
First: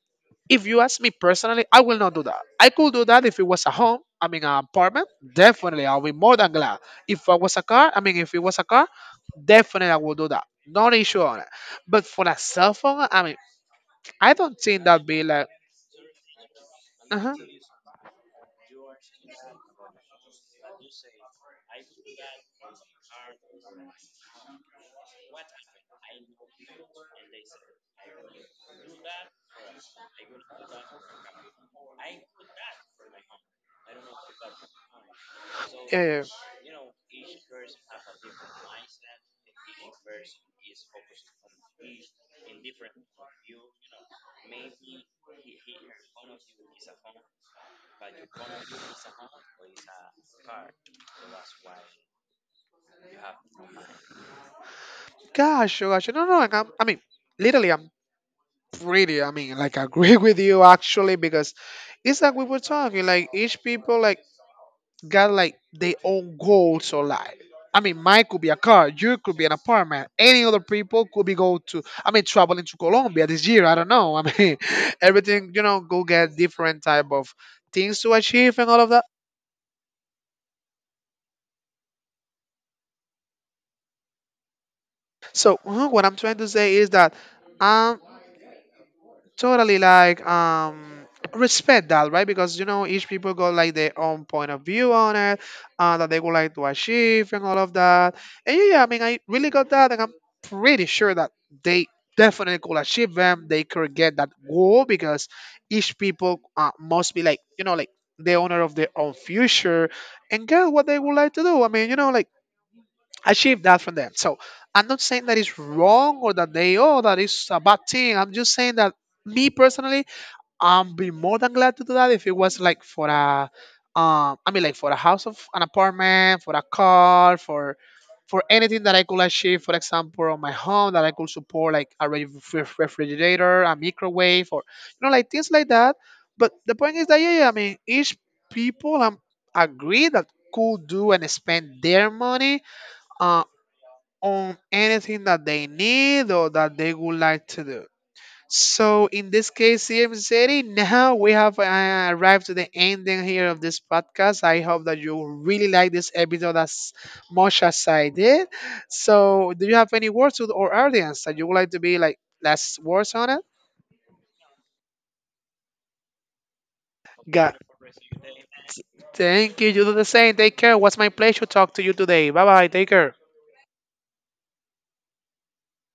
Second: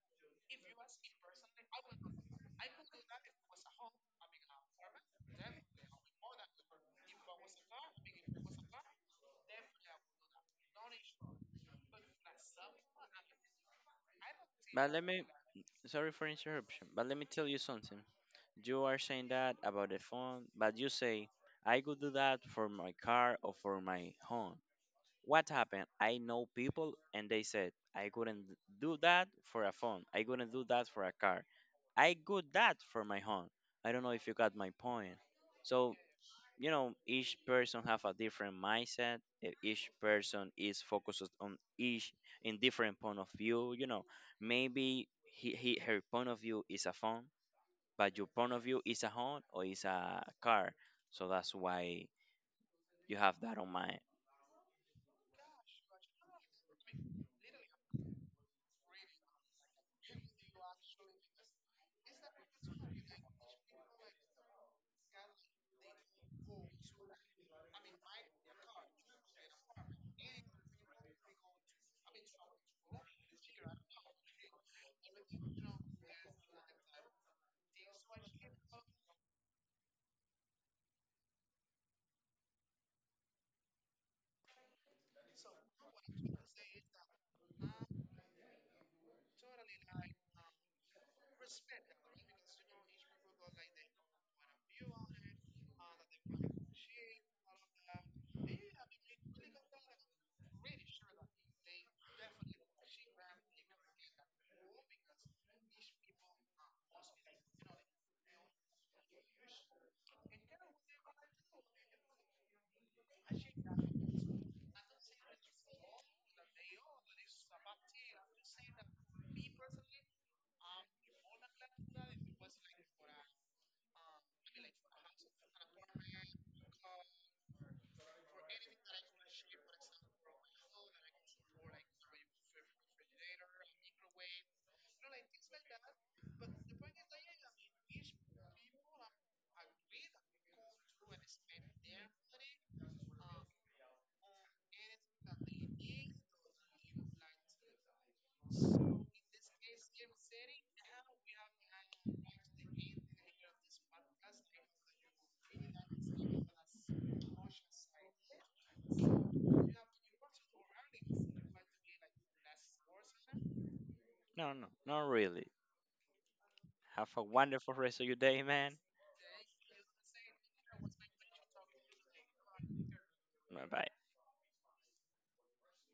Speaker 1: if you ask me personally, I will not do that. I could do that if it was a home, I mean, an apartment. Definitely, I'll be more than glad. If I was a car, I mean, if it was a car, definitely I will do that. No issue on it. But for a cell phone, I mean, I don't think
Speaker 2: But let
Speaker 1: that'd be
Speaker 2: me
Speaker 1: like,
Speaker 2: Sorry for interruption, but let
Speaker 1: uh
Speaker 2: me
Speaker 1: huh.
Speaker 2: tell you something. You are saying that about the phone, but you say, I could do that for my car or for my home. What happened? I know people and they said, I couldn't do that for a phone. I couldn't do that for a car. I got that from my home. I don't know if you got my point. So
Speaker 1: Yeah,
Speaker 2: each person have a different mindset. Each person is focused on each in different point of view. Maybe he her point of view is a phone, but your point of view is a home or is a car. So that's why you have that on mind.
Speaker 1: gosh, oh gosh, no, no, like I'm, I mean, literally, I'm pretty. I mean, like, I agree with you actually because it's like we were talking, like each people, like got like their own goals or life. I mean, mine could be a car, you could be an apartment, any other people could be go to. I mean, traveling to Colombia this year. I don't know. I mean, everything, you know, go get different type of things to achieve and all of that. So what I'm trying to say is that totally like respect that, right? Because you know each people got like their own point of view on it, that they would like to achieve and all of that. And yeah, yeah, I mean, I really got that, and I'm pretty sure that they definitely could achieve them, they could get that goal because each people must be like, you know, like the owner of their own future and get what they would like to do. I mean, you know, like achieve that from them. So I'm not saying that it's wrong or that they, oh, that is a bad thing. I'm just saying that me personally, I'd be more than glad to do that if it was like for a I mean, like for a house of an apartment, for a car, for anything that I could achieve, for example, on my home that I could support like a refrigerator, a microwave, or you know, like things like that. But the point is that, yeah, yeah, I mean, each people agree that could do and spend their money uh, on anything that they need or that they would like to do. So in this case, CM City, now we have arrived to the ending here of this podcast. I hope that you really like this episode as much as I did. So do you have any words to our audience that you would like to be like last words on it?
Speaker 2: No, no, not really. Have a
Speaker 1: God.
Speaker 2: wonderful rest of your day, man.
Speaker 1: Thank you. You do the same. Take care. It was my pleasure to talk to you today. Bye bye. Take care.
Speaker 2: Bye bye.